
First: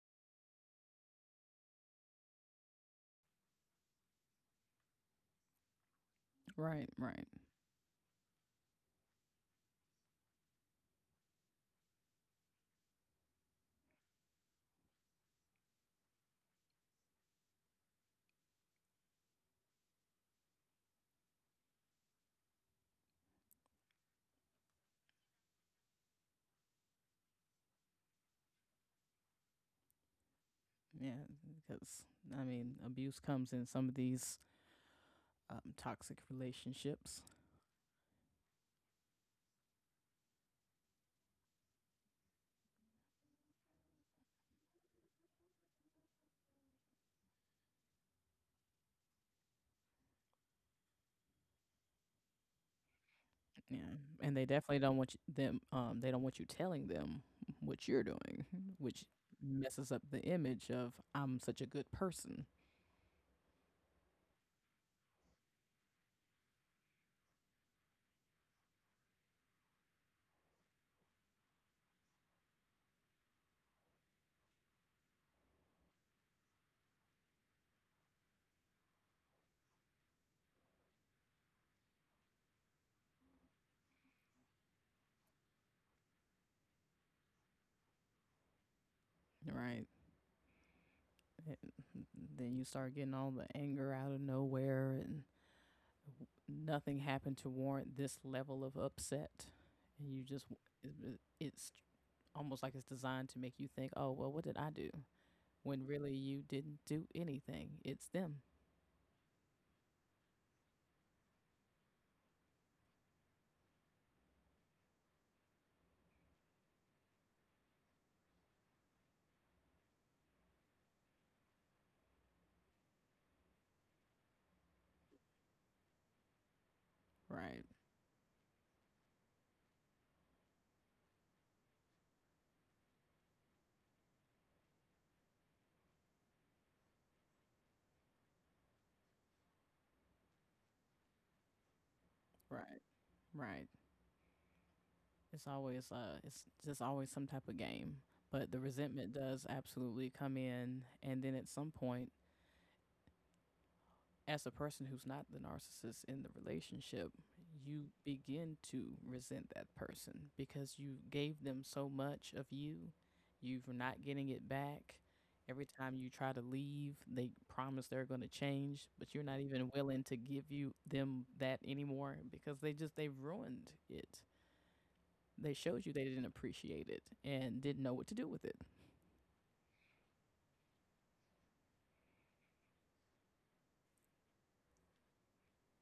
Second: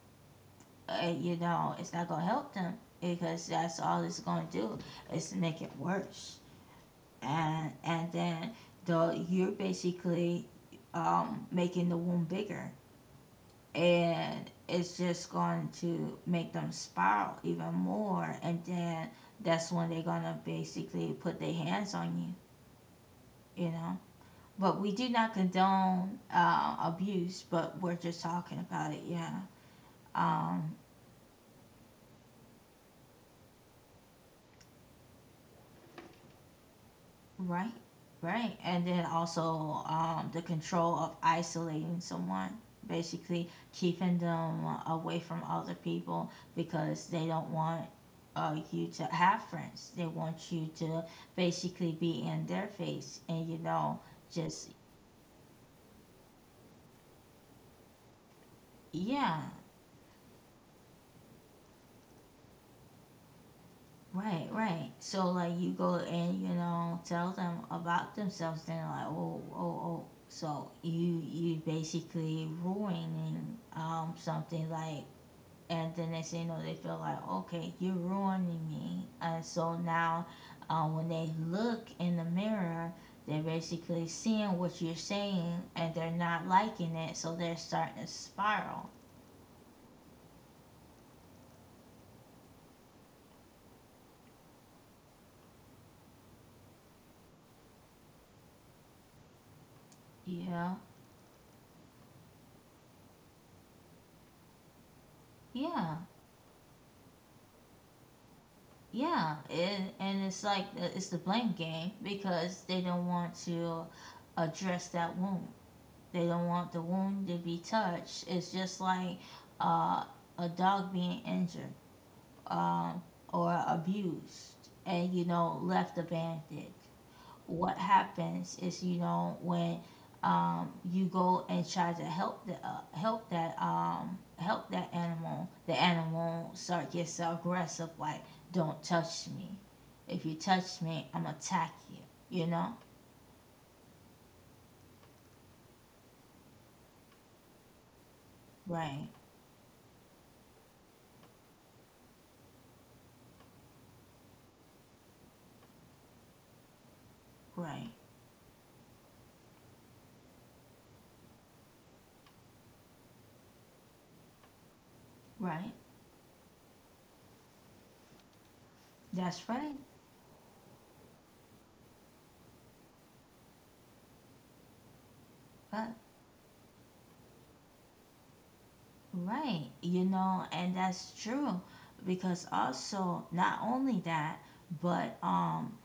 Speaker 1: you know, it's not going to help them because that's all it's going to do is make it worse.
Speaker 2: Right. Right.
Speaker 1: And then though you're basically making the wound bigger, and it's just going to make them spiral even more. And then that's when they're going to basically put their hands on you, you know. But we do not condone abuse, but we're just talking about it, yeah. Um,
Speaker 2: Yeah. Because, I mean, abuse comes in some of these toxic relationships.
Speaker 1: Right. Right. And then also, the control of isolating someone, basically keeping them away from other people because they don't want you to have friends. They want you to basically be in their face and, you
Speaker 2: Yeah.
Speaker 1: know,
Speaker 2: And they
Speaker 1: just,
Speaker 2: definitely don't want you, they don't want you telling them what you're doing, which
Speaker 1: yeah.
Speaker 2: messes up the image of I'm such a good person.
Speaker 1: Right, right. So like you go and you know tell them about themselves, then like, oh, oh, oh. So you basically ruining something like, and then next thing you know, they feel like, okay, you're ruining me. And so now, when they look in the mirror, they're basically seeing what you're saying and they're not liking it, so they're starting to spiral.
Speaker 2: Right. And then you start getting all the anger out of nowhere and nothing happened to warrant this level of upset, and you
Speaker 1: You
Speaker 2: just
Speaker 1: know?
Speaker 2: it's almost like it's designed to make you think, "Oh, well, what did I do?" when
Speaker 1: Yeah.
Speaker 2: really you didn't do anything. It's them.
Speaker 1: Yeah. It, and it's like, it's the blame game because they don't want to address that wound. They don't want the wound to be touched. It's just like uh, a dog being injured, um, or abused and you know left abandoned.
Speaker 2: Right.
Speaker 1: What happens is, you know, when you go and try to help the help that animal, the animal start gets so aggressive, like, don't touch me, if you touch me I'm attack you, you know.
Speaker 2: Right. Right. It's always it's just always some type of game. But the
Speaker 1: Right.
Speaker 2: resentment does absolutely come in, and then at some point, as a person who's not the narcissist in the relationship, you
Speaker 1: Right.
Speaker 2: begin to resent that person because you gave them so much of you. You're not getting it back. Every
Speaker 1: Right.
Speaker 2: time you try to leave, they promise they're going to change, but you're
Speaker 1: That's
Speaker 2: not even
Speaker 1: right.
Speaker 2: willing to give you them that anymore because they just they've ruined it. They showed
Speaker 1: Right.
Speaker 2: you they didn't appreciate it and didn't know what to do with it.
Speaker 1: Right, you know, and that's true because also not only that, but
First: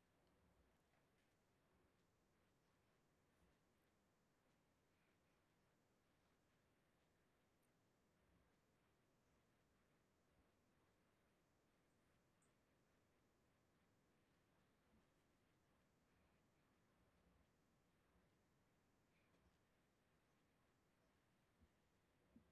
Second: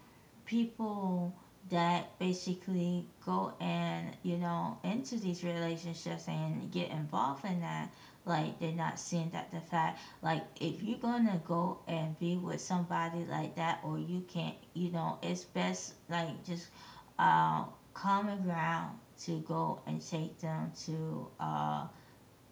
Speaker 1: people that basically go and, you know, into these relationships and get involved in that, like they're not seeing that the fact like if you're gonna go and be with somebody like that, or you can't, you know, it's best like just uh common ground to go and take them to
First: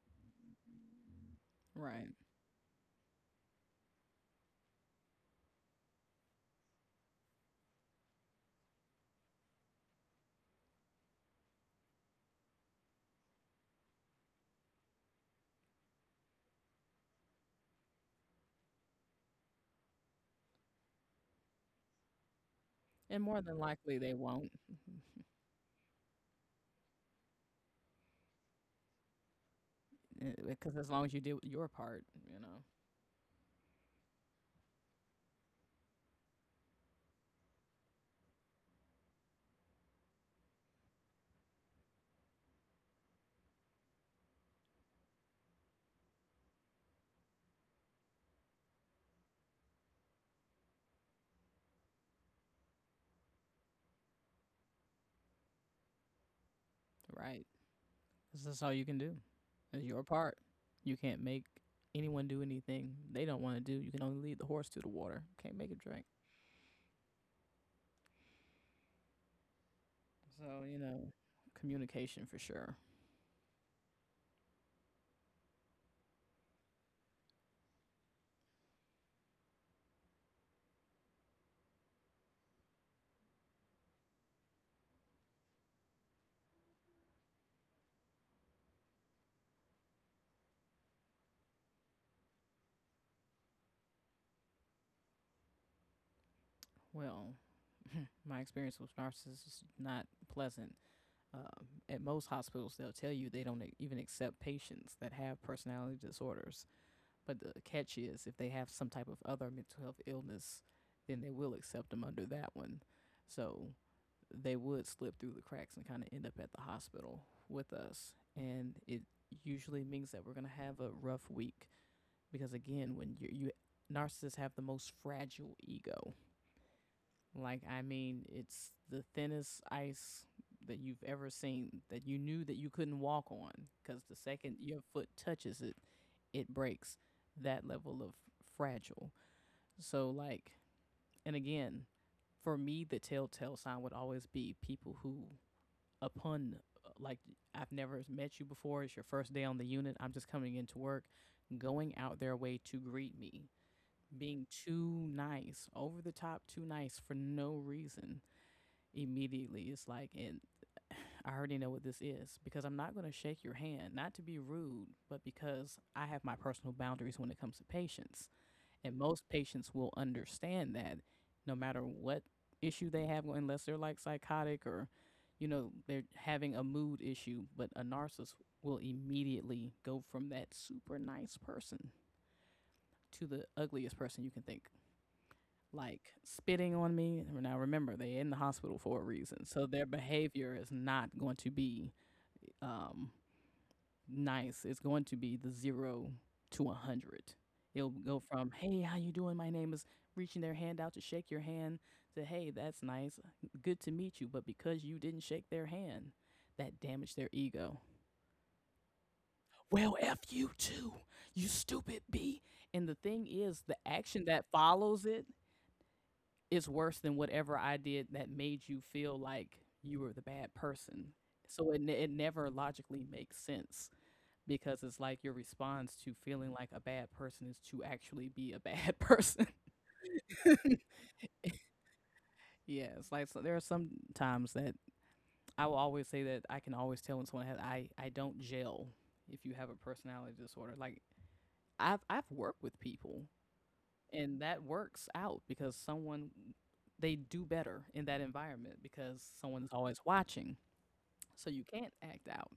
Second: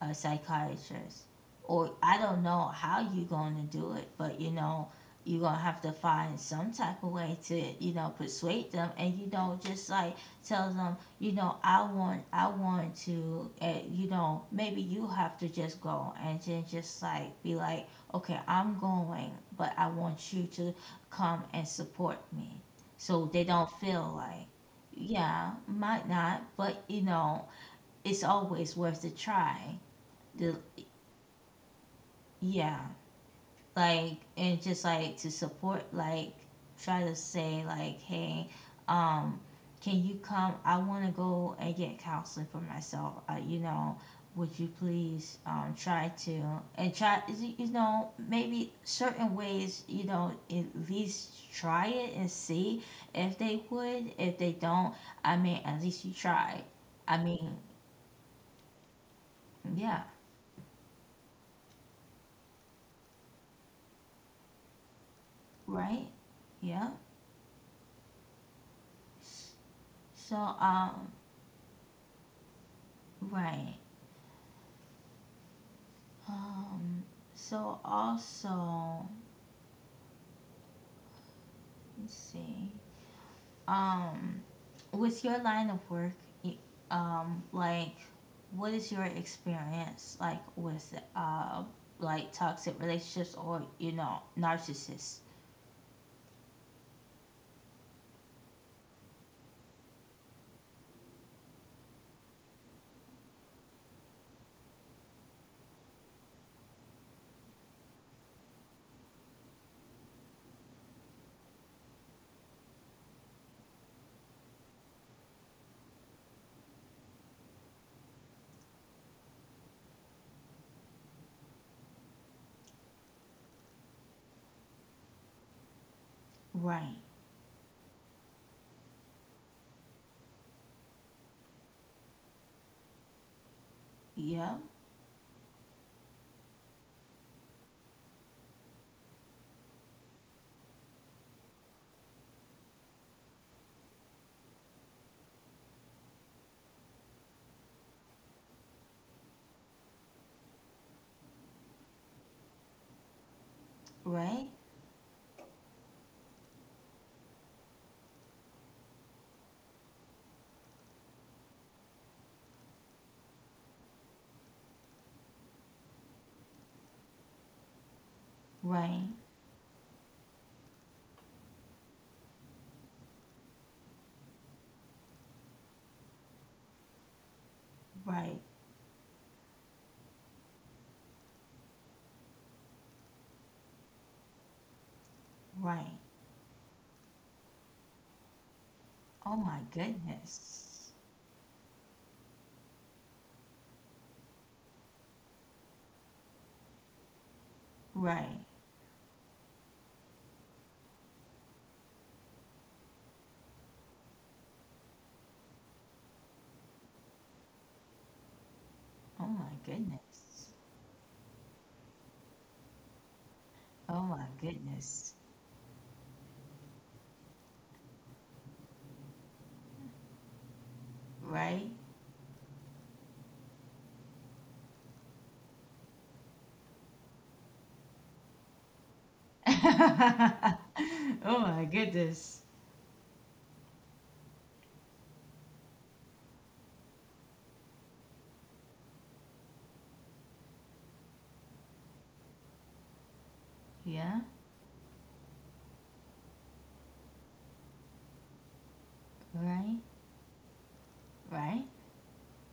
Speaker 1: a psychiatrist, or
Speaker 2: Right.
Speaker 1: I don't know how you're going to do it, but you know, you're going to have to find some type of way to, you know, persuade them and, you know, just like tell them, you know, I want to, you know, maybe you have to just go and then just like be like, okay, I'm going, but I want you to come and support me.
Speaker 2: And
Speaker 1: So
Speaker 2: more
Speaker 1: they
Speaker 2: than
Speaker 1: don't
Speaker 2: likely they
Speaker 1: feel like,
Speaker 2: won't,
Speaker 1: yeah, might not, but you know, it's always worth a try. The
Speaker 2: because as long as you do your part, you know,
Speaker 1: Yeah, like, and just like to support, like, try to say, like, hey, um can you come, I want to go and get counseling for myself, you know, would you please try to and try, you know, maybe certain ways, you know, at least try it and see if they would, if they don't, I mean, at least you tried, I
Speaker 2: right?
Speaker 1: mean,
Speaker 2: 'Cause that's all you can do. It's
Speaker 1: yeah,
Speaker 2: your part. You can't make anyone do anything they don't want to do. You can only lead the horse to the water. Can't make it drink.
Speaker 1: right, yeah. So
Speaker 2: So, you know, communication for sure.
Speaker 1: right. Um so also let's see. Um with your line of work, y- like, what is your experience like with like toxic relationships, or you know narcissists?
Speaker 2: Well, my experience with narcissists is not pleasant. At most hospitals, they'll tell you they don't even accept patients that have personality disorders. But the catch is, if they have some type of other mental health illness, then they will accept them under that one. So they would slip through the cracks and kind of end up at the hospital with us. And it usually means that we're going to have a rough week because, again, when you narcissists have the most fragile ego.
Speaker 1: Right.
Speaker 2: Like, I mean, it's the thinnest ice that you've ever seen that you knew that you couldn't walk on because the second
Speaker 1: Yep.
Speaker 2: your foot touches it, it breaks. That level of fragile. So, like, and again, for me, the telltale sign would always be people who upon, like, I've never met you before. It's your first day on the unit. I'm just coming into work, going out their way to greet me, being
Speaker 1: Right.
Speaker 2: too nice, over the top, too nice for no reason. Immediately, it's like, and I already know what this is, because I'm not going to shake your hand, not to be rude, but because I have my personal boundaries when it comes to patients. And
Speaker 1: Right.
Speaker 2: most patients will understand that, no matter what issue they have, unless they're like psychotic or, you know, they're having a mood issue, but a narcissist
Speaker 1: Right.
Speaker 2: will immediately go from that super nice person to the ugliest person you can think.
Speaker 1: Right.
Speaker 2: Like spitting on me. Now remember, they're in the hospital for a
Speaker 1: Oh
Speaker 2: reason.
Speaker 1: my
Speaker 2: So their behavior is
Speaker 1: goodness.
Speaker 2: not going to be um, nice. It's going to be the zero to a hundred. It'll go
Speaker 1: Right.
Speaker 2: from "Hey, how you doing? My name is," reaching their hand out to shake your hand, to "Hey, that's nice, good to meet you," but because you didn't shake their hand, that damaged their ego.
Speaker 1: Oh my
Speaker 2: Well, f you
Speaker 1: goodness.
Speaker 2: too, you stupid b. And the thing is, the
Speaker 1: Oh my
Speaker 2: action that follows
Speaker 1: goodness.
Speaker 2: it is worse than whatever I did that made you feel like you were the bad person.
Speaker 1: Right.
Speaker 2: So it it never logically makes sense, because it's like your response to feeling like a bad person is to actually be a bad person.
Speaker 1: Oh my goodness.
Speaker 2: Yeah, it's like, so there are some times that I will always say that I can always tell when someone has I don't gel if you have a personality disorder. Like I've worked with people,
Speaker 1: Yeah,
Speaker 2: and that works out because someone they do better in that environment because someone's
Speaker 1: right,
Speaker 2: always watching. So you
Speaker 1: right,
Speaker 2: can't act out.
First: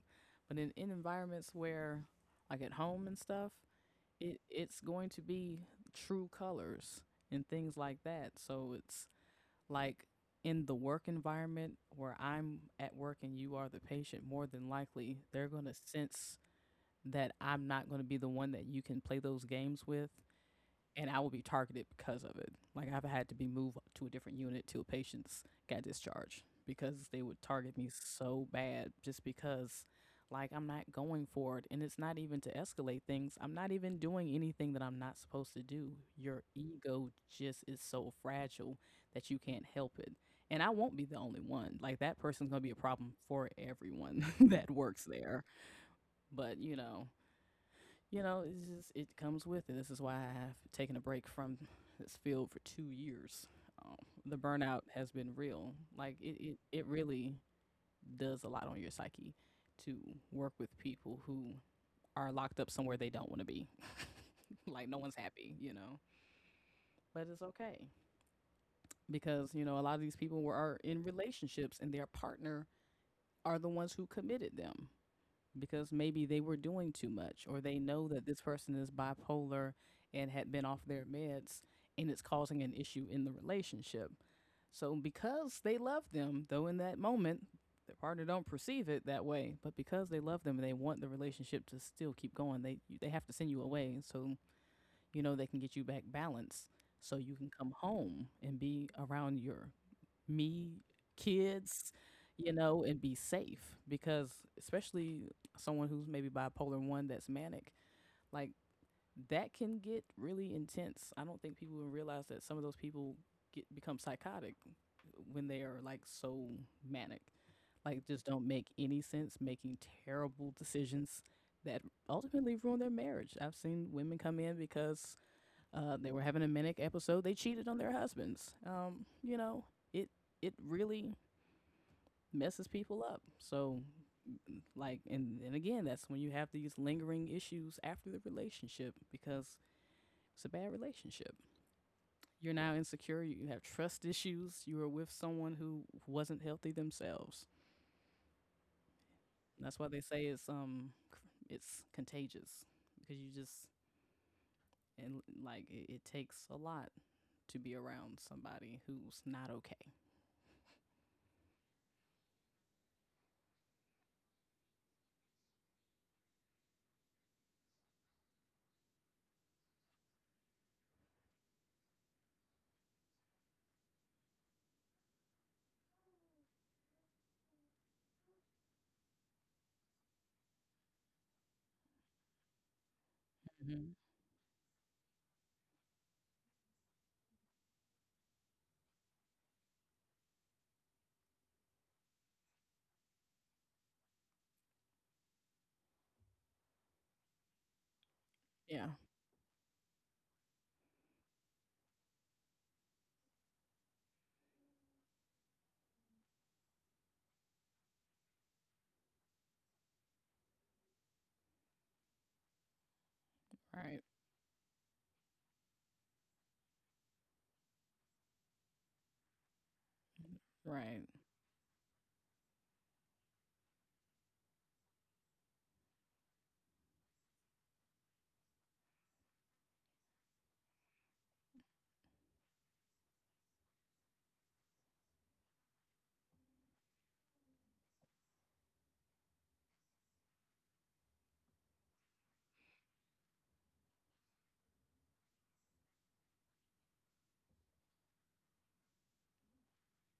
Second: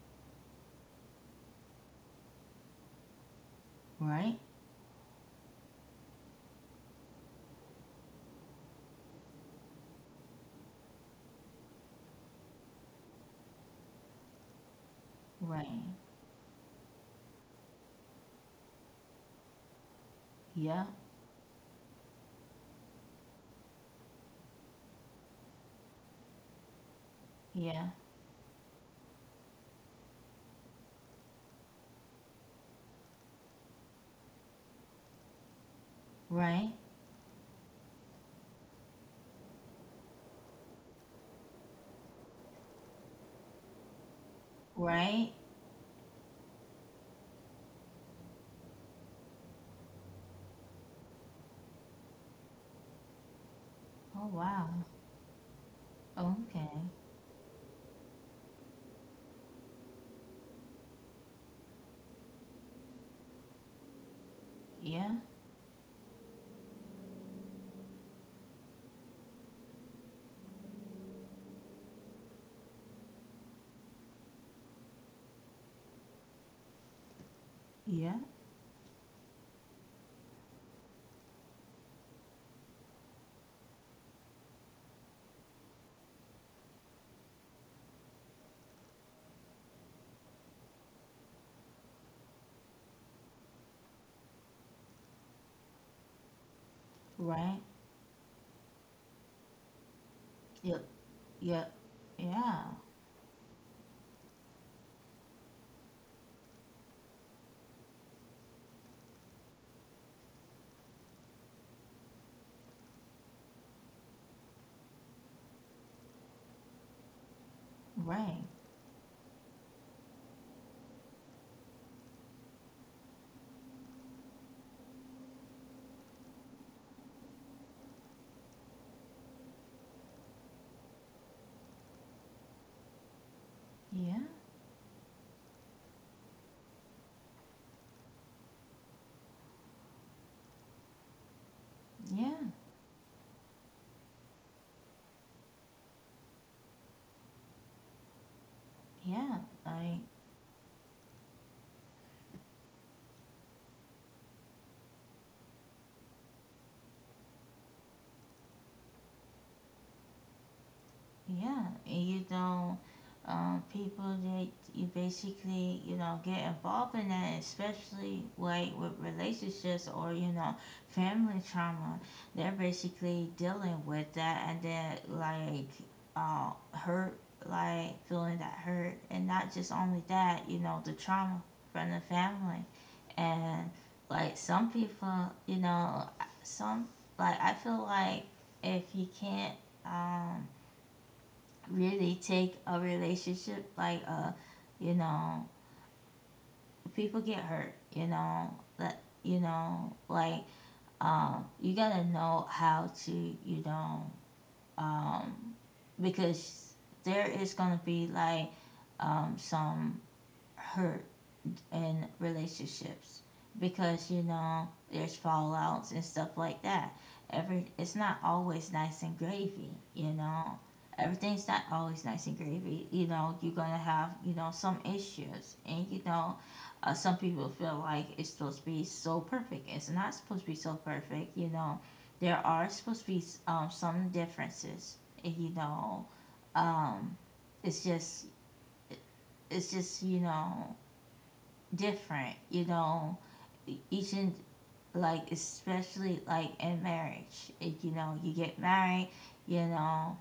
Speaker 2: But in environments where like at home and stuff,
Speaker 1: right,
Speaker 2: it's going to be true colors and things like that. So it's like in the work environment where I'm at work and you are the patient, more than likely they're going to
Speaker 1: right.
Speaker 2: sense that I'm not going to be the one that you can play those games with,
Speaker 1: Yeah,
Speaker 2: and I will be targeted because of it. Like I've had to be moved to a different unit till patients got discharged because they would target
Speaker 1: yeah,
Speaker 2: me so bad just because like I'm not going for it, and it's not even to escalate things. I'm not even doing anything that I'm not supposed to do. Your
Speaker 1: right,
Speaker 2: ego just is so fragile that you can't help it. And I won't be the only one. Like that person's going to be a problem for everyone that works
Speaker 1: right.
Speaker 2: there. But it's just, it comes with it. This is why I have taken a break from this field for 2 years. Um,
Speaker 1: Oh
Speaker 2: the
Speaker 1: wow.
Speaker 2: burnout has been real. Like it, it,
Speaker 1: Okay.
Speaker 2: it really does a lot on your psyche to work with people who are locked up somewhere they don't want to be. Like no
Speaker 1: Yeah,
Speaker 2: one's happy. But it's okay because you know a lot of these people were are in relationships, and their partner are the ones who committed them because maybe they were doing too much, or they know
Speaker 1: yeah,
Speaker 2: that this person is bipolar and had been off their meds, and it's causing an issue in the relationship. So because they love them, though in that moment their partner don't perceive it that way, but because they love them and they want the relationship to still keep going, they have to send you away so you know they can get you back balance so you can
Speaker 1: right.
Speaker 2: come home and be around your
Speaker 1: Yep,
Speaker 2: me,
Speaker 1: yep.
Speaker 2: kids, you
Speaker 1: Yeah,
Speaker 2: know, and be safe because especially someone who's maybe bipolar one that's manic, like that can get really intense. I don't think people would realize that some of those people get become psychotic when they are like so manic. Like just
Speaker 1: right.
Speaker 2: don't make any sense, making terrible decisions that ultimately ruin their marriage. I've seen women come in because they were having a manic episode. They cheated on their husbands. It it really messes people up. So,
Speaker 1: Yeah,
Speaker 2: like, and again, that's when you have these lingering issues after the relationship because it's a bad relationship.
Speaker 1: yeah,
Speaker 2: You're now insecure, you have trust issues, you were with someone who wasn't healthy themselves.
Speaker 1: yeah.
Speaker 2: And that's why
Speaker 1: I
Speaker 2: they say it's contagious because you just and like it takes a lot to be around somebody who's not okay.
Speaker 1: yeah, and you know, people that you basically you know get involved in that, especially like with relationships or you know family trauma, they're basically dealing with that, and then like uh hurt, like feeling that hurt, and not just only that, you know, the trauma from the family, and
Speaker 2: hmm
Speaker 1: like some people, you know, some, like, I feel like if you can't um really take a relationship like you know, people get hurt you know,
Speaker 2: Yeah.
Speaker 1: that you know, like, you gotta know how to you know um because there is gonna be like some hurt in relationships
Speaker 2: Right.
Speaker 1: because you know there's fallouts and stuff like that. Every it's not always nice and gravy, you know.
Speaker 2: Right.
Speaker 1: Everything's not always nice and gravy. You know, you're gonna have you know some issues, and you know, some people feel like it's supposed to be so perfect. It's not supposed to be so perfect, you know. There are supposed to be, some differences, and, you know. Um, it's just, it's just you know, different, you know. Each and, like, especially like in marriage. You know, you get married, you know,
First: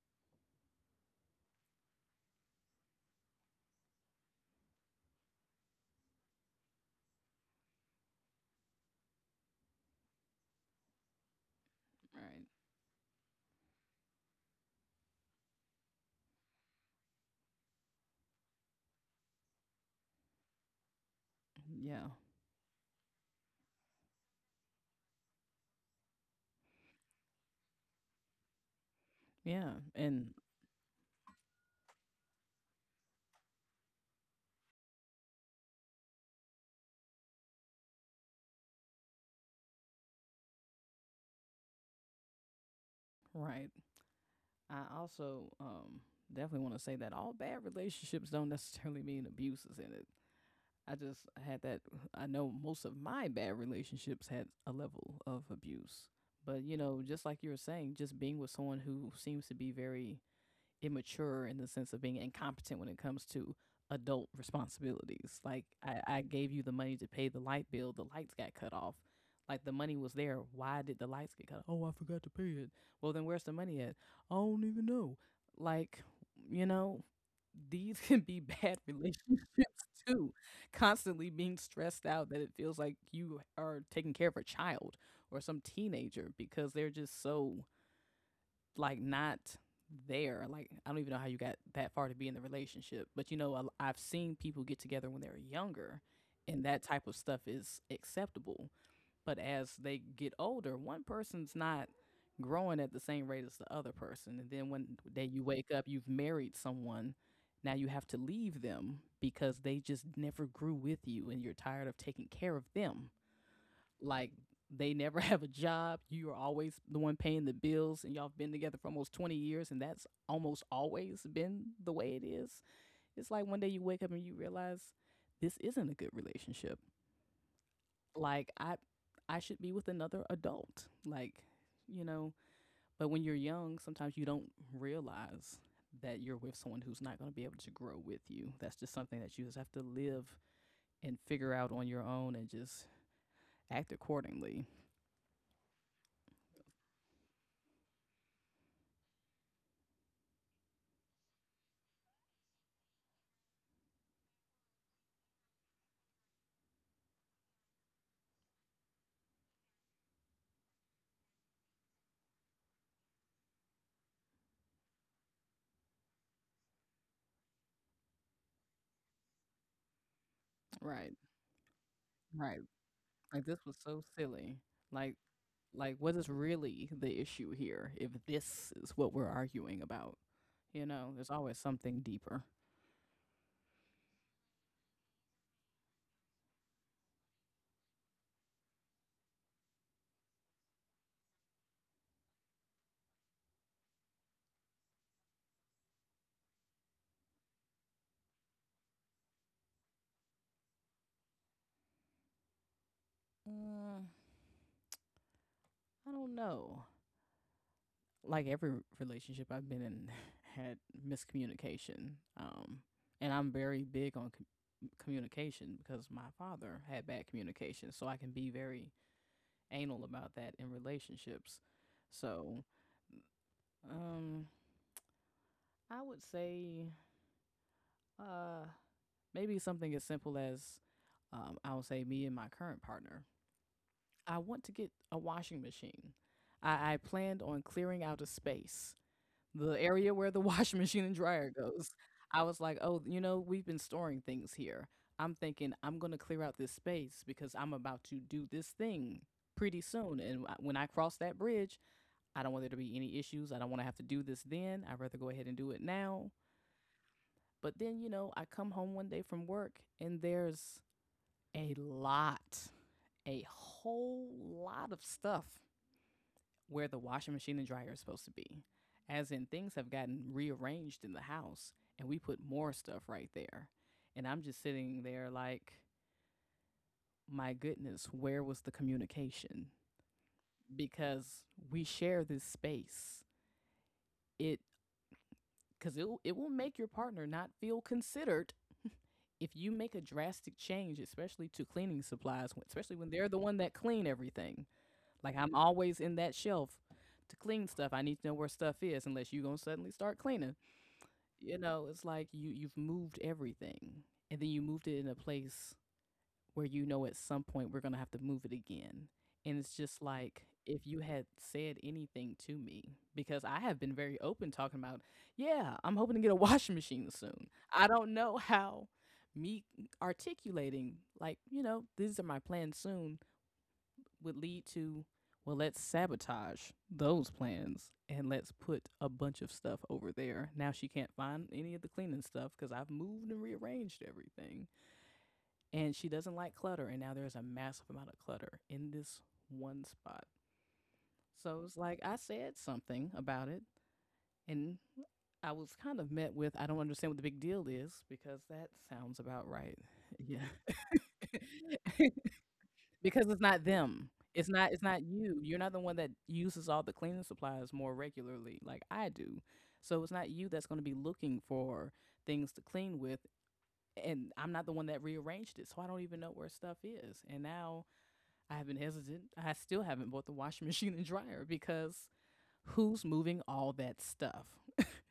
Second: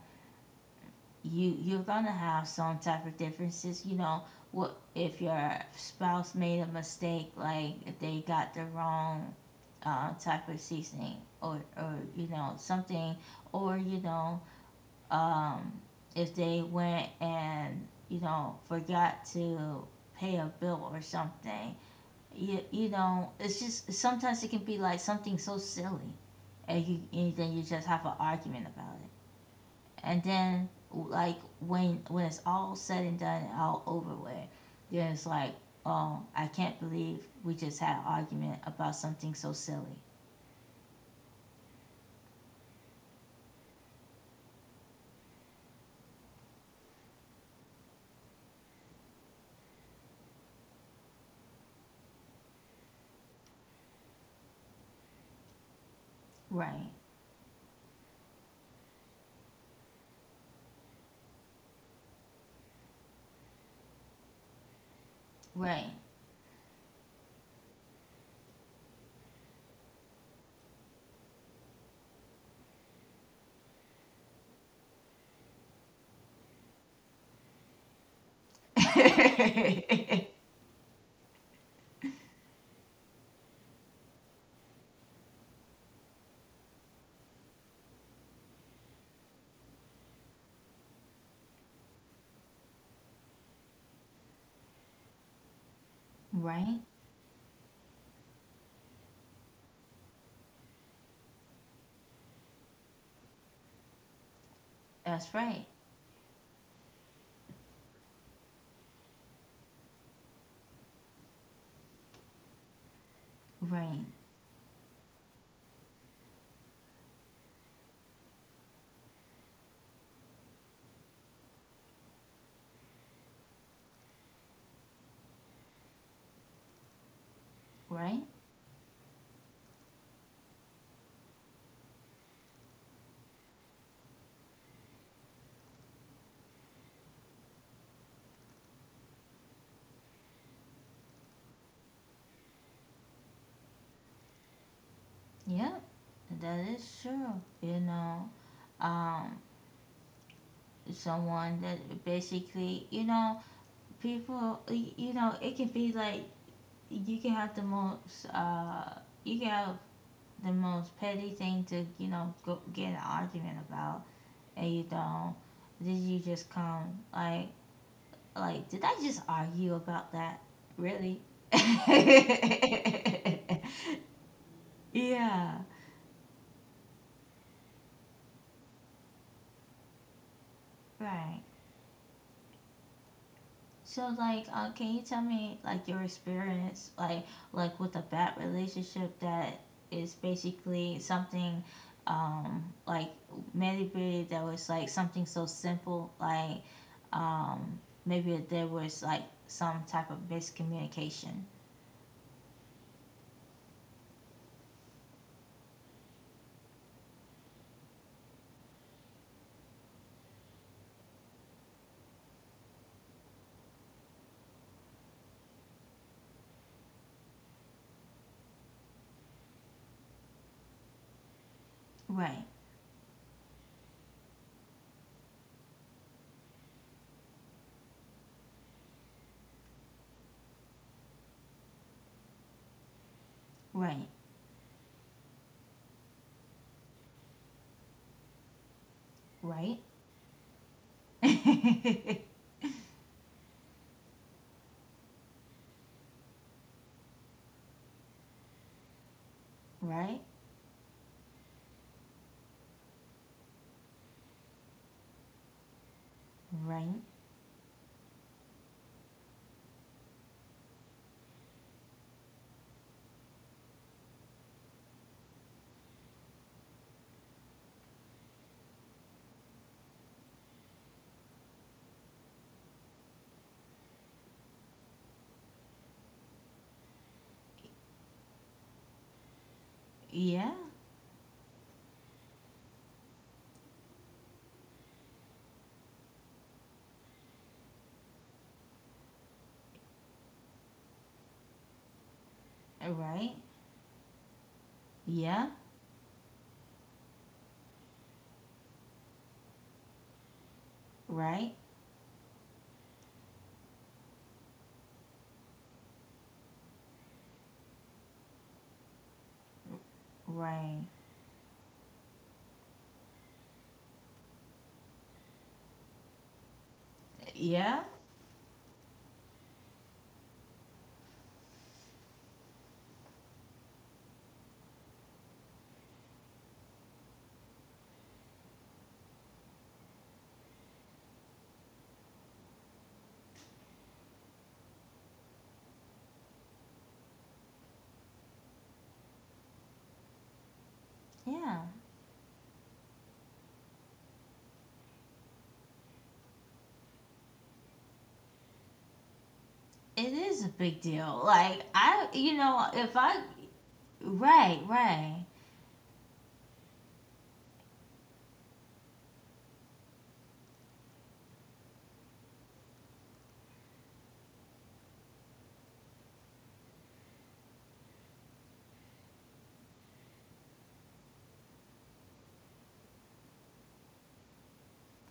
Speaker 1: you you're gonna have some type of differences, you know. What if your spouse made a mistake, like they got the wrong type of seasoning, or you
Speaker 2: Right.
Speaker 1: know something, or you know um, if they went and you know forgot to pay a bill or something
Speaker 2: Yeah.
Speaker 1: you know, it's just sometimes it can be like something so silly, and you and then you just have an argument about it,
Speaker 2: Yeah.
Speaker 1: and
Speaker 2: And
Speaker 1: then like when it's all said and done and all over with, then it's like, oh, I can't believe we just had an argument about something so silly.
Speaker 2: right. I also definitely want to say that all bad relationships don't necessarily mean abuses in it. I just had that. I know most of my bad relationships had a level of abuse. But, you
Speaker 1: Right,
Speaker 2: know, just like you were saying, just being with someone who seems to be very immature in the sense of being incompetent when it comes to adult responsibilities. Like
Speaker 1: right,
Speaker 2: I gave you the money to pay the light bill, the lights got cut off. Like the money was there. Why did the lights get cut off? Oh, I forgot to pay it. Well then where's the money at? I don't even know. Like, you know, these can be bad relationships too. Constantly being stressed out that it feels like you are taking care of a child or some teenager because they're just so like not there. Like I don't even know how you got that far to be in the relationship, but you know have seen people get together when they're younger, and
Speaker 1: right.
Speaker 2: that type of stuff is acceptable. But as they get older, one person's not growing at the same rate as the other person, and then one day
Speaker 1: That's
Speaker 2: you
Speaker 1: right,
Speaker 2: wake up, you've married someone. Now you have to leave them because they just never grew with you, and you're tired of taking care of them
Speaker 1: right,
Speaker 2: like they never have a job. You are always the one paying the bills, and y'all have been together for almost 20 years, and that's almost always been the way it is. It's like one day you wake up and you realize this isn't a good relationship.
Speaker 1: right.
Speaker 2: Like I should be with another adult. Like, you know, but when you're young, sometimes you don't realize that you're with someone who's not going to be able to grow with you. That's just something that you just have to live and figure out on your own and just act accordingly.
Speaker 1: Yeah, that is true. You know, um, someone that basically, you know, people, you know, it can be like you can have the most, you can have the most petty thing to, you know, go get an argument about, and you don't. Did you just come like, did I just argue about that?
Speaker 2: Right.
Speaker 1: Really?
Speaker 2: Right. Like this was so silly. Like
Speaker 1: yeah,
Speaker 2: like what is really the issue here if this is what we're arguing about? You know, there's
Speaker 1: right.
Speaker 2: always something deeper.
Speaker 1: So like, can you tell me like your experience like with a bad relationship that is basically something like meditated that was like something so simple like um maybe there was like some type of miscommunication.
Speaker 2: Uh, I don't know. Like every relationship I've been in had miscommunication. Um and I'm very big on communication because my father had bad communication, so I can be very anal about that in relationships.
Speaker 1: Right.
Speaker 2: So, um I would say uh maybe something as simple as I would say, me and my current partner,
Speaker 1: Right.
Speaker 2: I want to get a washing machine. I planned on clearing out a space, the
Speaker 1: Right.
Speaker 2: area where the washing machine and dryer goes. I was like, oh, you know, we've been storing things here. I'm thinking I'm going to clear out this space because I'm about to do this thing pretty soon.
Speaker 1: right.
Speaker 2: And when I cross that bridge, I don't want there to be any issues. I don't want to have to do this then. I'd rather go ahead and do it now.
Speaker 1: Right.
Speaker 2: But then, you know, I come home one day from work and there's a lot, a whole lot of stuff where the washing machine and dryer is supposed to be. As in, things have gotten rearranged in the house, and we put more stuff right there. And I'm just sitting there like, my goodness, where was the communication?
Speaker 1: Yeah.
Speaker 2: Because we share this space. It it will make your partner not feel considered if you make a drastic change, especially to cleaning supplies, especially when they're
Speaker 1: Right.
Speaker 2: the one that clean everything. Like
Speaker 1: Yeah.
Speaker 2: I'm always in that shelf to clean stuff. I need to know where stuff is unless you gonna suddenly start cleaning.
Speaker 1: Right.
Speaker 2: You know, it's like you've moved everything, and then you moved it in a place where you know at some point we're gonna have to move it again. And it's just like if
Speaker 1: Right.
Speaker 2: you had said anything to me, because I have been very open talking about, yeah, I'm hoping to get a washing machine soon. I
Speaker 1: Yeah.
Speaker 2: don't know how me articulating like, you know, these are my plans soon would lead to, well, let's sabotage those plans and let's put a bunch of stuff over there. Now she can't find any of the cleaning stuff because I've moved and rearranged everything. And she doesn't like clutter. And now there's a massive amount of clutter in this one spot. So
Speaker 1: Yeah.
Speaker 2: it's like I said something about it, and I was kind of met with, I don't understand what the big deal is because that sounds about right.
Speaker 1: It
Speaker 2: Yeah.
Speaker 1: is a big deal. Like I, you know, if I,
Speaker 2: Because it's not them.
Speaker 1: right,
Speaker 2: It's not
Speaker 1: right,
Speaker 2: you. You're not the one that uses all the cleaning supplies more regularly like I do. So it's not you that's going to be looking for things to clean with, and I'm not the one that rearranged it. So I don't even know where stuff is. And now I have been hesitant. I still haven't bought the washing machine and dryer because who's moving all that stuff?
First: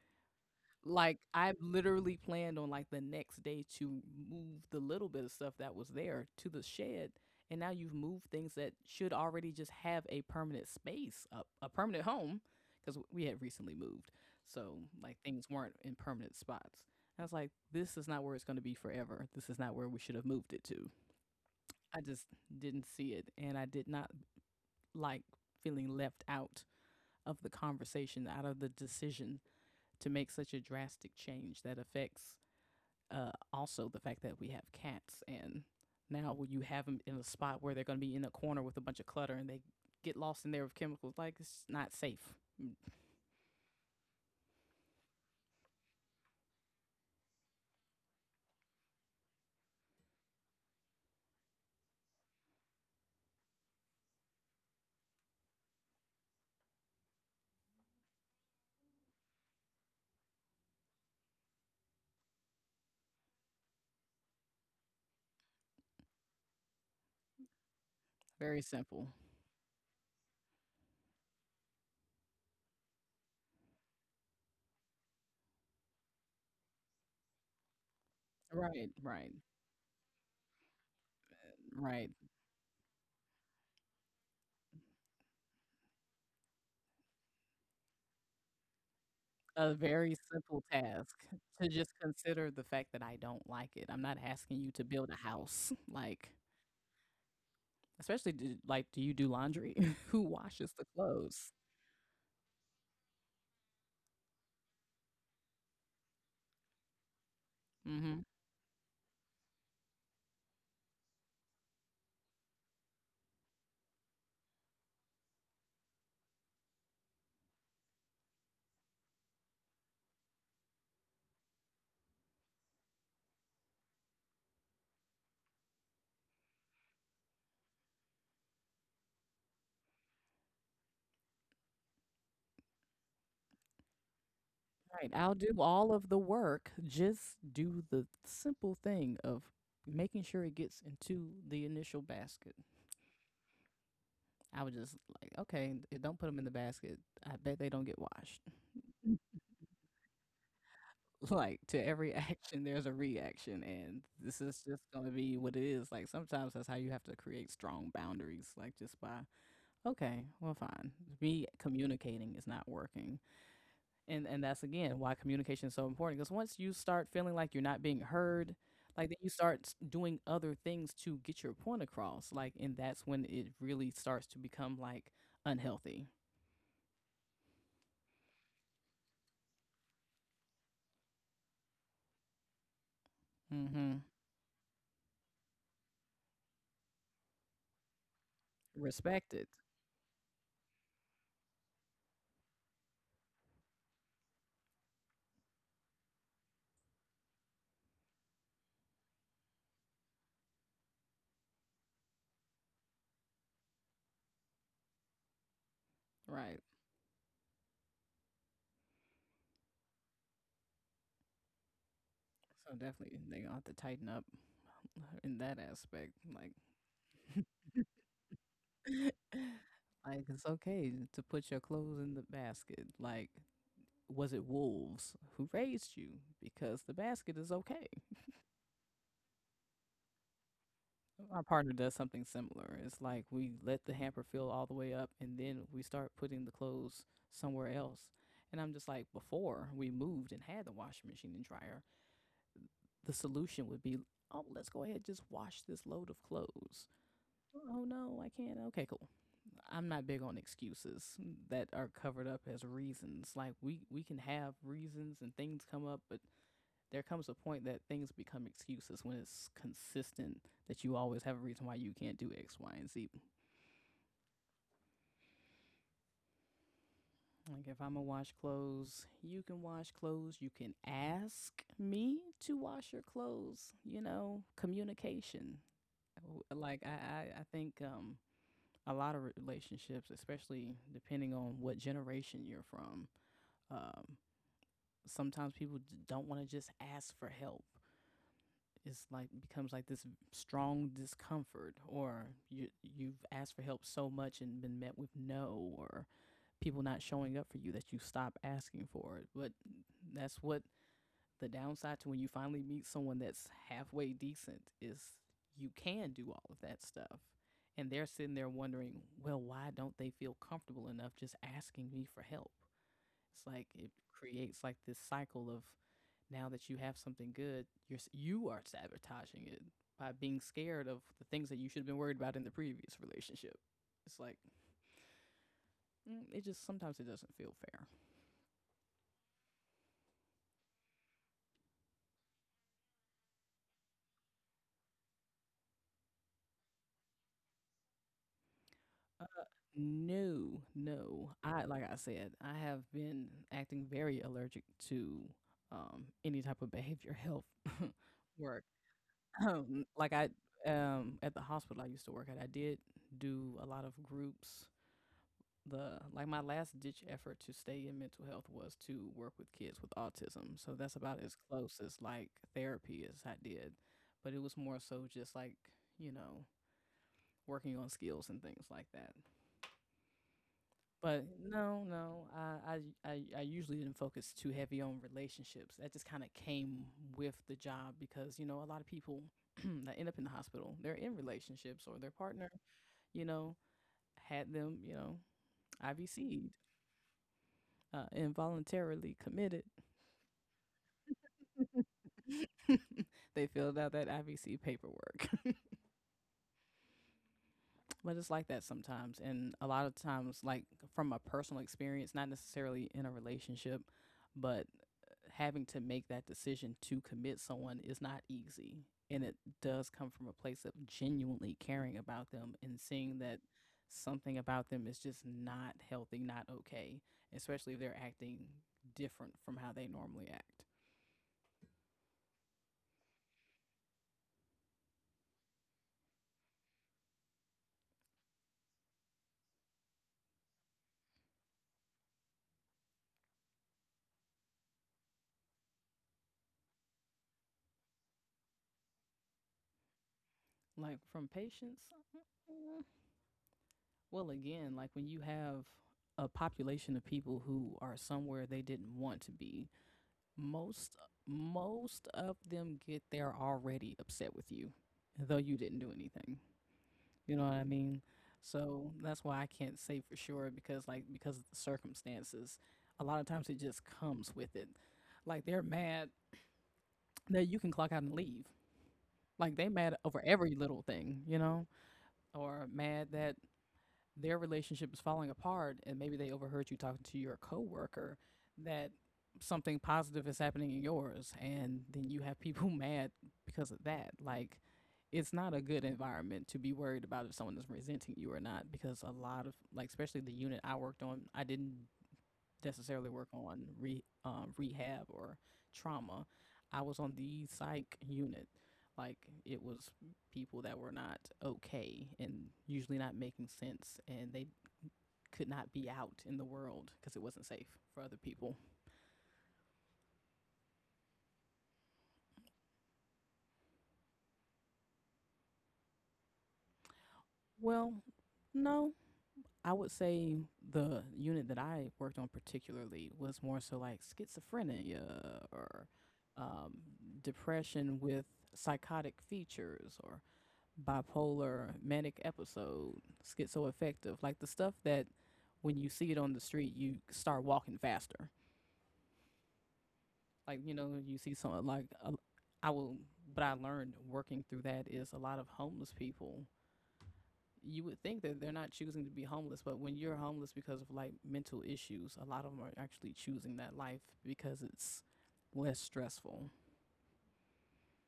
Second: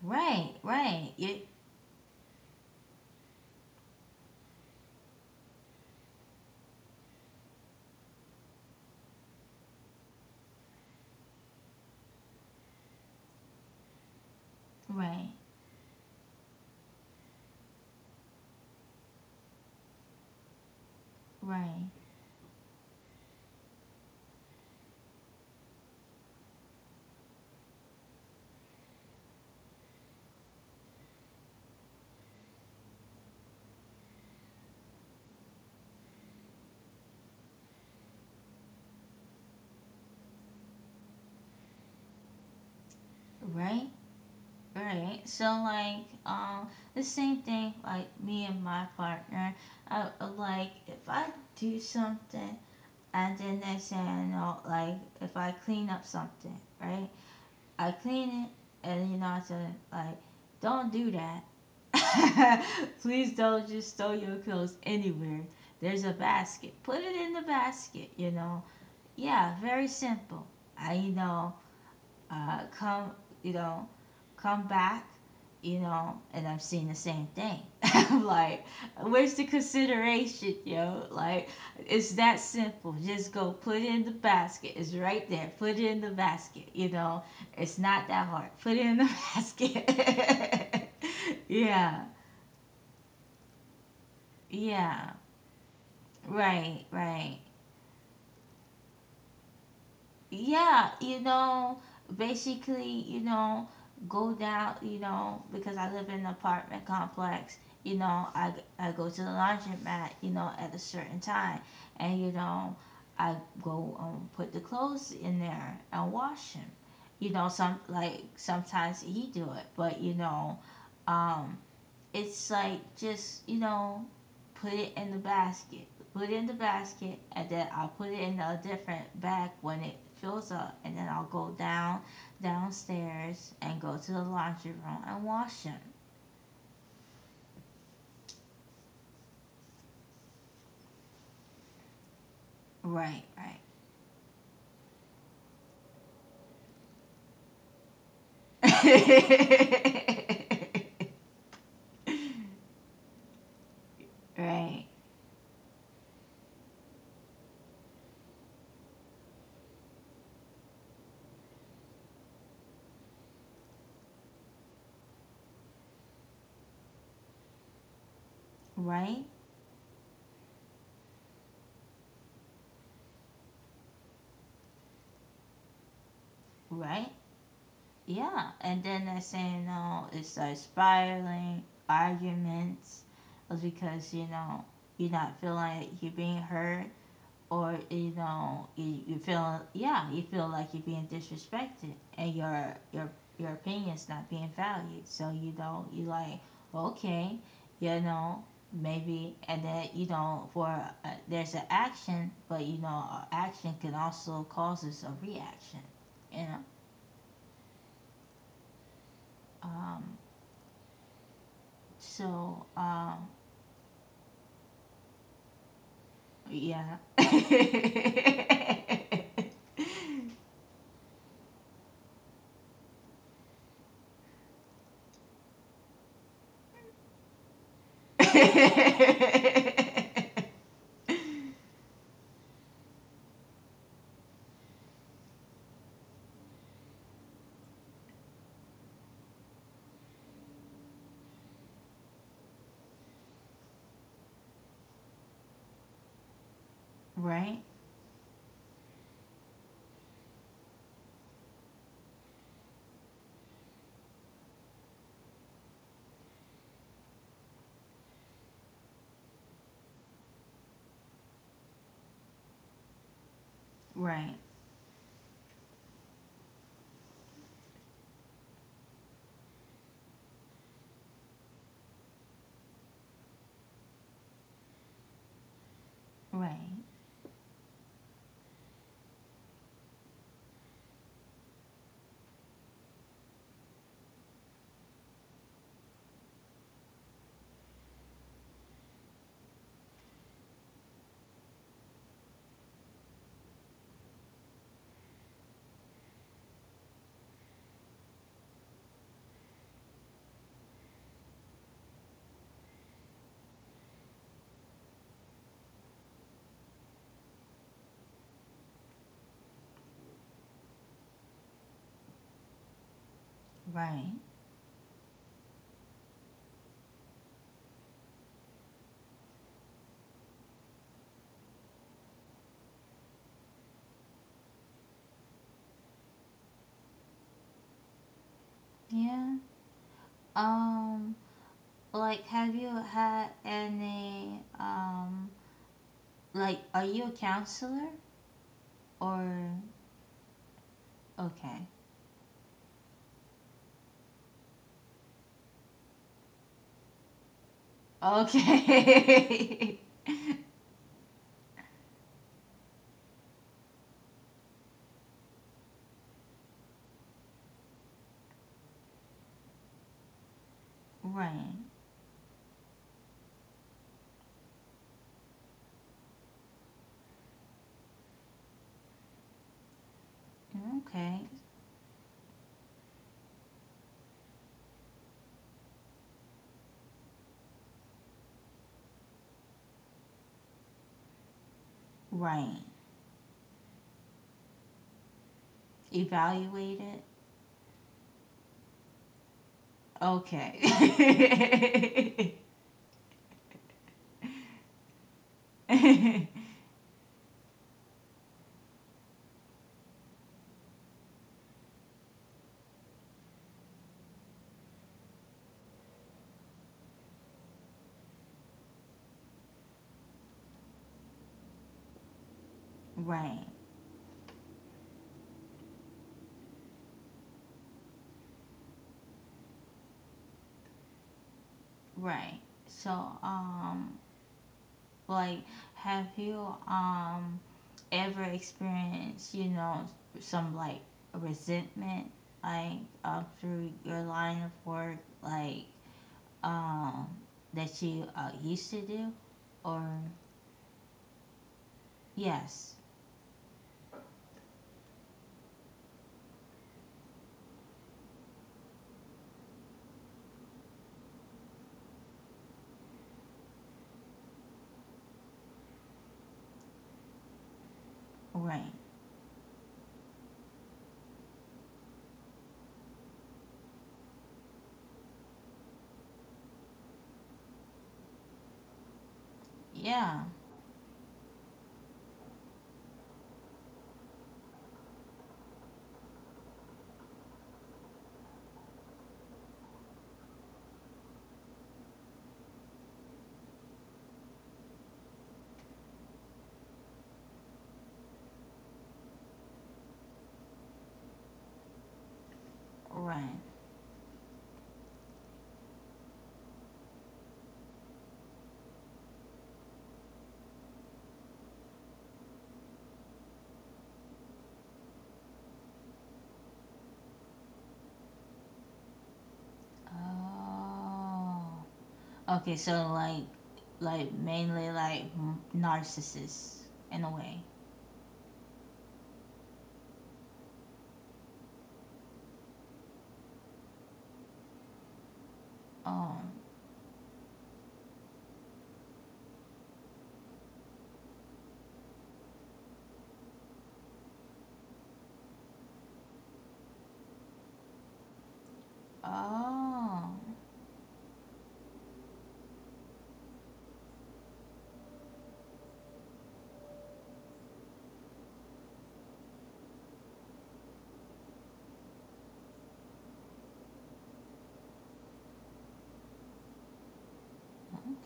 Speaker 1: right, right,
Speaker 2: Like, I literally planned on, like, the next day to move the little bit of stuff that was there to the shed, and now you've moved things that should already just have a permanent space, a permanent home, because we had recently moved, so, like,
Speaker 1: right,
Speaker 2: things weren't in permanent spots. I was like, "This is not where it's gonna be forever. "This is not where we should have moved it to."
Speaker 1: right,
Speaker 2: I just didn't see it, and I did not like feeling left out of the conversation, out of the decision to make such a drastic change that affects also the fact that we have cats and now you have them in a spot where they're going to be in a corner with a bunch of clutter and they get lost in there with chemicals. Like, it's not safe. Mm.
Speaker 1: right, right. So like, the same thing. Like me and my partner, I like if I do something and then they thing I know, like if I clean up something, right? I clean it and you know I said like, don't do that Please don't just throw your clothes anywhere. There's a basket. Put it in the basket, you
Speaker 2: Very
Speaker 1: know.
Speaker 2: simple.
Speaker 1: Yeah, very simple. I, you know, come, you know, come back, you know, and I have seen the same thing. I'm like,
Speaker 2: Right, right.
Speaker 1: where's the consideration, yo? Like,
Speaker 2: Right.
Speaker 1: it's that simple. Just go put it in the basket. It's right there. Put it in the basket, you know. It's not that hard. Put it in the
Speaker 2: A very simple
Speaker 1: basket.
Speaker 2: task to just
Speaker 1: yeah.
Speaker 2: consider the fact that I don't like it. I'm not asking you to build
Speaker 1: Yeah,
Speaker 2: a house. Like,
Speaker 1: right, right.
Speaker 2: especially like, do you do laundry? Who washes the
Speaker 1: Yeah, you
Speaker 2: clothes?
Speaker 1: know, basically, you know, go down, you know, because I live in an apartment complex, you
Speaker 2: Mm-hmm.
Speaker 1: know, I, I go to the laundromat, you know, at a certain time. And, you know, I go put the clothes in there and wash them. You know, some like sometimes he do it, but you know, um, it's like just you know put it in the basket put it in the basket and then I'll put it in a different bag when it fills up and then I'll go down downstairs and go to the laundry
Speaker 2: Right.
Speaker 1: room and
Speaker 2: I'll do
Speaker 1: wash them
Speaker 2: all of the work. Just do the simple thing of making sure it gets into the initial basket.
Speaker 1: right right
Speaker 2: I was just like, okay, don't put them in the basket. I bet they don't get washed. Like to every action, there's a reaction, and this is just
Speaker 1: right
Speaker 2: gonna be what it is. Like sometimes that's how you have to create strong boundaries. Like just by, okay, well, fine. Me communicating is not working. And that's again why communication is so important because once you start feeling like you're not being heard, like then
Speaker 1: right
Speaker 2: you start doing other things to get your point across. Like and that's when it really starts to become like unhealthy.
Speaker 1: right yeah and then they're saying no it's like spiraling arguments
Speaker 2: Mm-hmm.
Speaker 1: because you know you're not feeling like you're being heard or you know you
Speaker 2: Respected.
Speaker 1: feel yeah you feel like you're being disrespected and your opinion's not being valued so you don't you like okay you know maybe and then you know for there's an action but you know action can also causes a reaction
Speaker 2: Right.
Speaker 1: and um so
Speaker 2: So definitely
Speaker 1: um
Speaker 2: they gonna have to tighten up in that aspect. Like
Speaker 1: yeah
Speaker 2: like it's okay to put your clothes in the basket. Like was it wolves who raised you? Because the basket is okay. My partner does something similar. It's like we let the hamper fill all the way up and then we start putting the clothes somewhere else. And I'm just like, before we moved and had the washing machine and dryer, the solution would be, oh, let's go ahead and just wash this load of clothes.
Speaker 1: right
Speaker 2: Oh no, I can't. Okay, cool. I'm not big on excuses that are covered up as reasons. Like we can have reasons and things come up, but there comes a point that things become excuses when it's consistent that you always have a reason why you can't do X, Y, and Z.
Speaker 1: right
Speaker 2: Like if I'm gonna wash clothes, you can wash clothes. You can ask me to wash your clothes. You know, communication. Oh,
Speaker 1: Right,
Speaker 2: like I think a lot of relationships, especially depending on what generation you're from, um, sometimes people don't want to just ask for help. It's like becomes like this strong discomfort, or you've asked for help so much and been met with no, or people not showing up for you that you stop asking for it. But that's what the downside to when you finally meet someone that's halfway decent is you can do all of that stuff. And they're sitting there wondering, well, why don't they feel comfortable enough just asking me for help? It's like it
Speaker 1: right.
Speaker 2: creates like this cycle of now that you have something good, you are sabotaging it by being scared of the things that you should have been worried about in the previous relationship. It's like it just sometimes it doesn't feel fair.
Speaker 1: Yeah. Um, like, have you had any, like, are you a counselor
Speaker 2: Uh,
Speaker 1: or,
Speaker 2: No, no. I
Speaker 1: okay.
Speaker 2: like I said, I have been acting very allergic to any type of behavior health work.
Speaker 1: Okay.
Speaker 2: Like I at the hospital I used to work at, I did do a lot of groups. The like my last ditch effort to stay in mental health was to work with kids with autism. So that's about as
Speaker 1: Right.
Speaker 2: close as like therapy as I did, but it was more so just like you know working on skills and things like that.
Speaker 1: Okay.
Speaker 2: But no, no, I usually didn't focus too heavy on relationships. That just kind of came with the job because, you know, a lot of people that end up in the hospital, they're in relationships or their partner,
Speaker 1: Right.
Speaker 2: you know, had them, you know, IVC'd,
Speaker 1: evaluated.
Speaker 2: involuntarily committed.
Speaker 1: Okay.
Speaker 2: They filled out that IVC paperwork. But it's like that sometimes. And a lot of times, like from a personal experience, not necessarily in a relationship, but having to make that decision to commit someone is not easy. And it does come from a place of genuinely caring about them and seeing that
Speaker 1: Right,
Speaker 2: something about them is just not healthy, not okay, especially if they're acting different from how they normally act.
Speaker 1: right. So, like, have you, ever experienced, you know, some like resentment, like through your line of work, like um, that you used to do, or
Speaker 2: Like from patients,
Speaker 1: yes,
Speaker 2: mm, well, again, like when you have a population of people who are somewhere they didn't want to be, most most of them get there already upset with you, though you didn't do anything. You know what I mean?
Speaker 1: right,
Speaker 2: So that's why I can't say for sure because like because of the circumstances, a lot of times it just comes with it. Like they're mad that you can clock out and leave. Like they mad over
Speaker 1: yeah,
Speaker 2: every little thing, you know, or mad that their relationship is falling apart and maybe they overheard you talking to your coworker that something positive is happening in yours and then you have people mad because of that. Like it's not a good environment to be worried about if someone is resenting you or not because a lot of, like, especially the unit I worked on, I didn't necessarily work
Speaker 1: right.
Speaker 2: on rehab or trauma. I was on the psych unit. Like it was people that were not okay and usually not making sense and they could not be out in the world because it wasn't safe for other people.
Speaker 1: Oh, okay. So like mainly like m- narcissists in a way.
Speaker 2: Well, no. I would say the unit that I worked on particularly was more so like schizophrenia or
Speaker 1: Oh,
Speaker 2: um, depression with psychotic features or bipolar manic episode, schizoaffective, like the stuff that when you see it on the street, you start walking faster.
Speaker 1: oh,
Speaker 2: Like, you know, you see something like, I will, but I learned working through that is a lot of homeless people you would think that they're not choosing to be homeless, but when you're homeless because of like mental issues, a lot of them are actually choosing that life because it's less stressful.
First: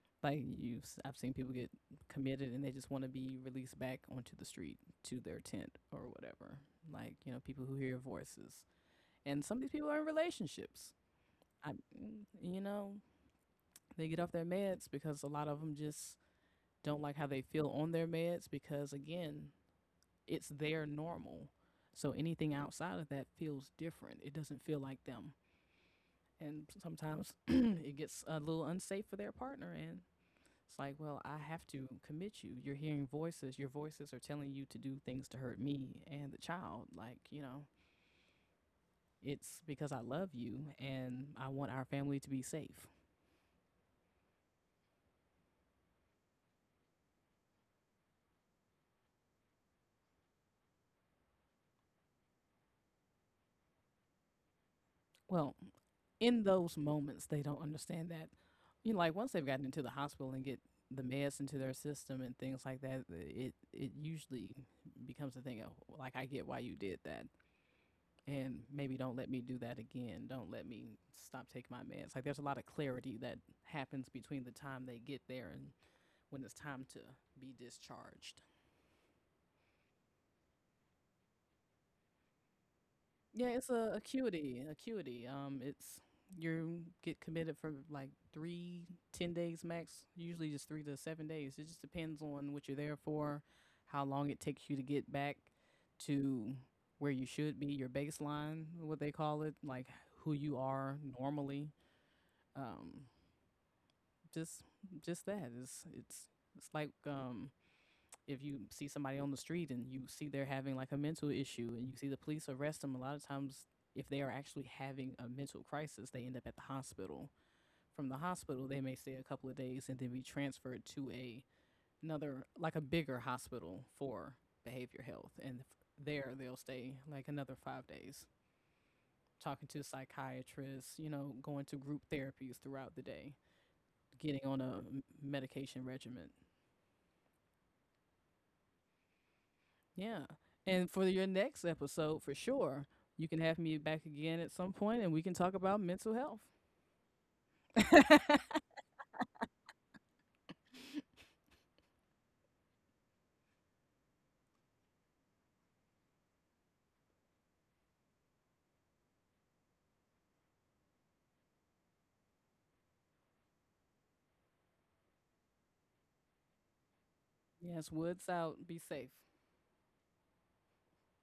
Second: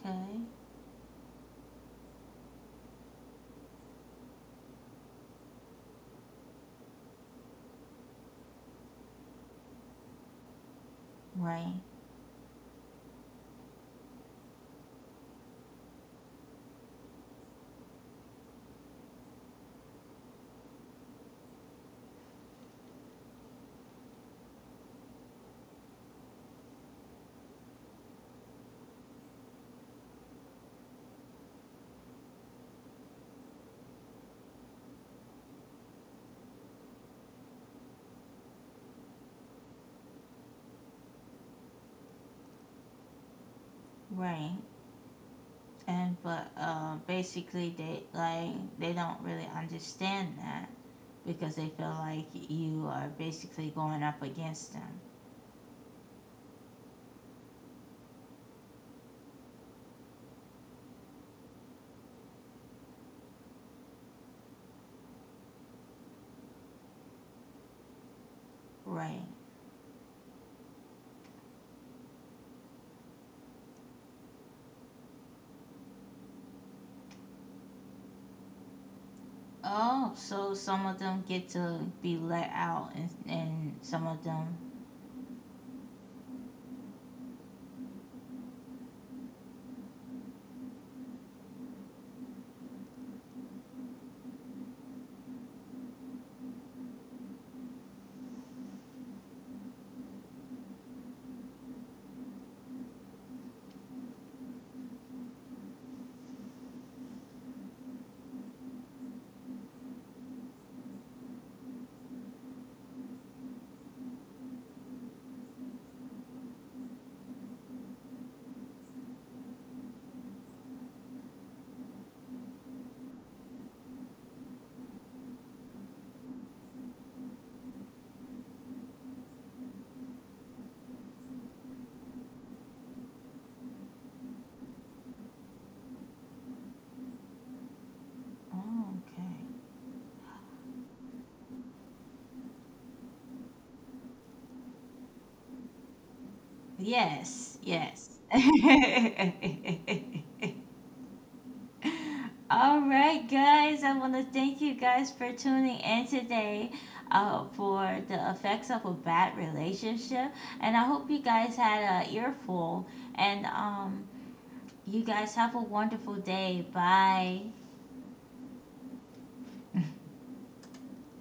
Speaker 1: okay,
Speaker 2: Like you, I've seen people get committed and they just want to be released back onto the street to their tent or whatever. Like you know, people who hear voices, and some of these people are in relationships. I,
Speaker 1: right,
Speaker 2: you know, they get off their meds because a lot of them just don't like how they feel on their meds because again, it's their normal. So anything outside of that feels different. It doesn't feel like them. And sometimes it gets a little unsafe for their partner. And it's like, well, I have to commit you. You're hearing voices. Your voices are telling you to do things to hurt me and the child. Like, you know, it's because I love you and I want our family to be safe.
Speaker 1: right. And but basically they like they don't really understand that because they feel like you are basically going up against them
Speaker 2: Well, in those moments they don't understand that, you know, like once they've gotten into the hospital and get the meds into their system and things like that, it usually becomes a thing of like I get why you did that, and maybe don't
Speaker 1: right
Speaker 2: let me do that again. Don't let me stop taking my meds. Like there's a lot of clarity that happens between the time they get there and when it's time to be discharged.
Speaker 1: oh so some of them get to be
Speaker 2: Yeah, it's
Speaker 1: and
Speaker 2: a
Speaker 1: some of them
Speaker 2: acuity. It's you get committed for like 3, 10 days max. Usually just 3 to 7 days. It just depends on what you're there for, how long it takes you to get back to where you should be, your baseline, what they call it, like who you are normally. Um, just, just that. It's like if you see somebody on the street and you see they're having like a mental issue and you see the police arrest them, a lot of times, if they are actually having a mental crisis, they end up at the hospital. From the hospital, they may stay a couple of days and then be transferred to a another like a bigger hospital for behavior health, and there they'll stay like another 5 days, talking to psychiatrists, you know, going to group therapies throughout the day, getting on a medication regimen.
Speaker 1: oh, okay
Speaker 2: Yeah. And for your next episode, for sure, you can have me back again at some point and we can talk about mental health.
Speaker 1: yes yes All right, guys. I want to thank you guys for tuning in today for the effects of a bad relationship, and I hope you guys had an earful. And you guys have a wonderful day. Bye.
Speaker 2: Yes, Woods out. Be safe.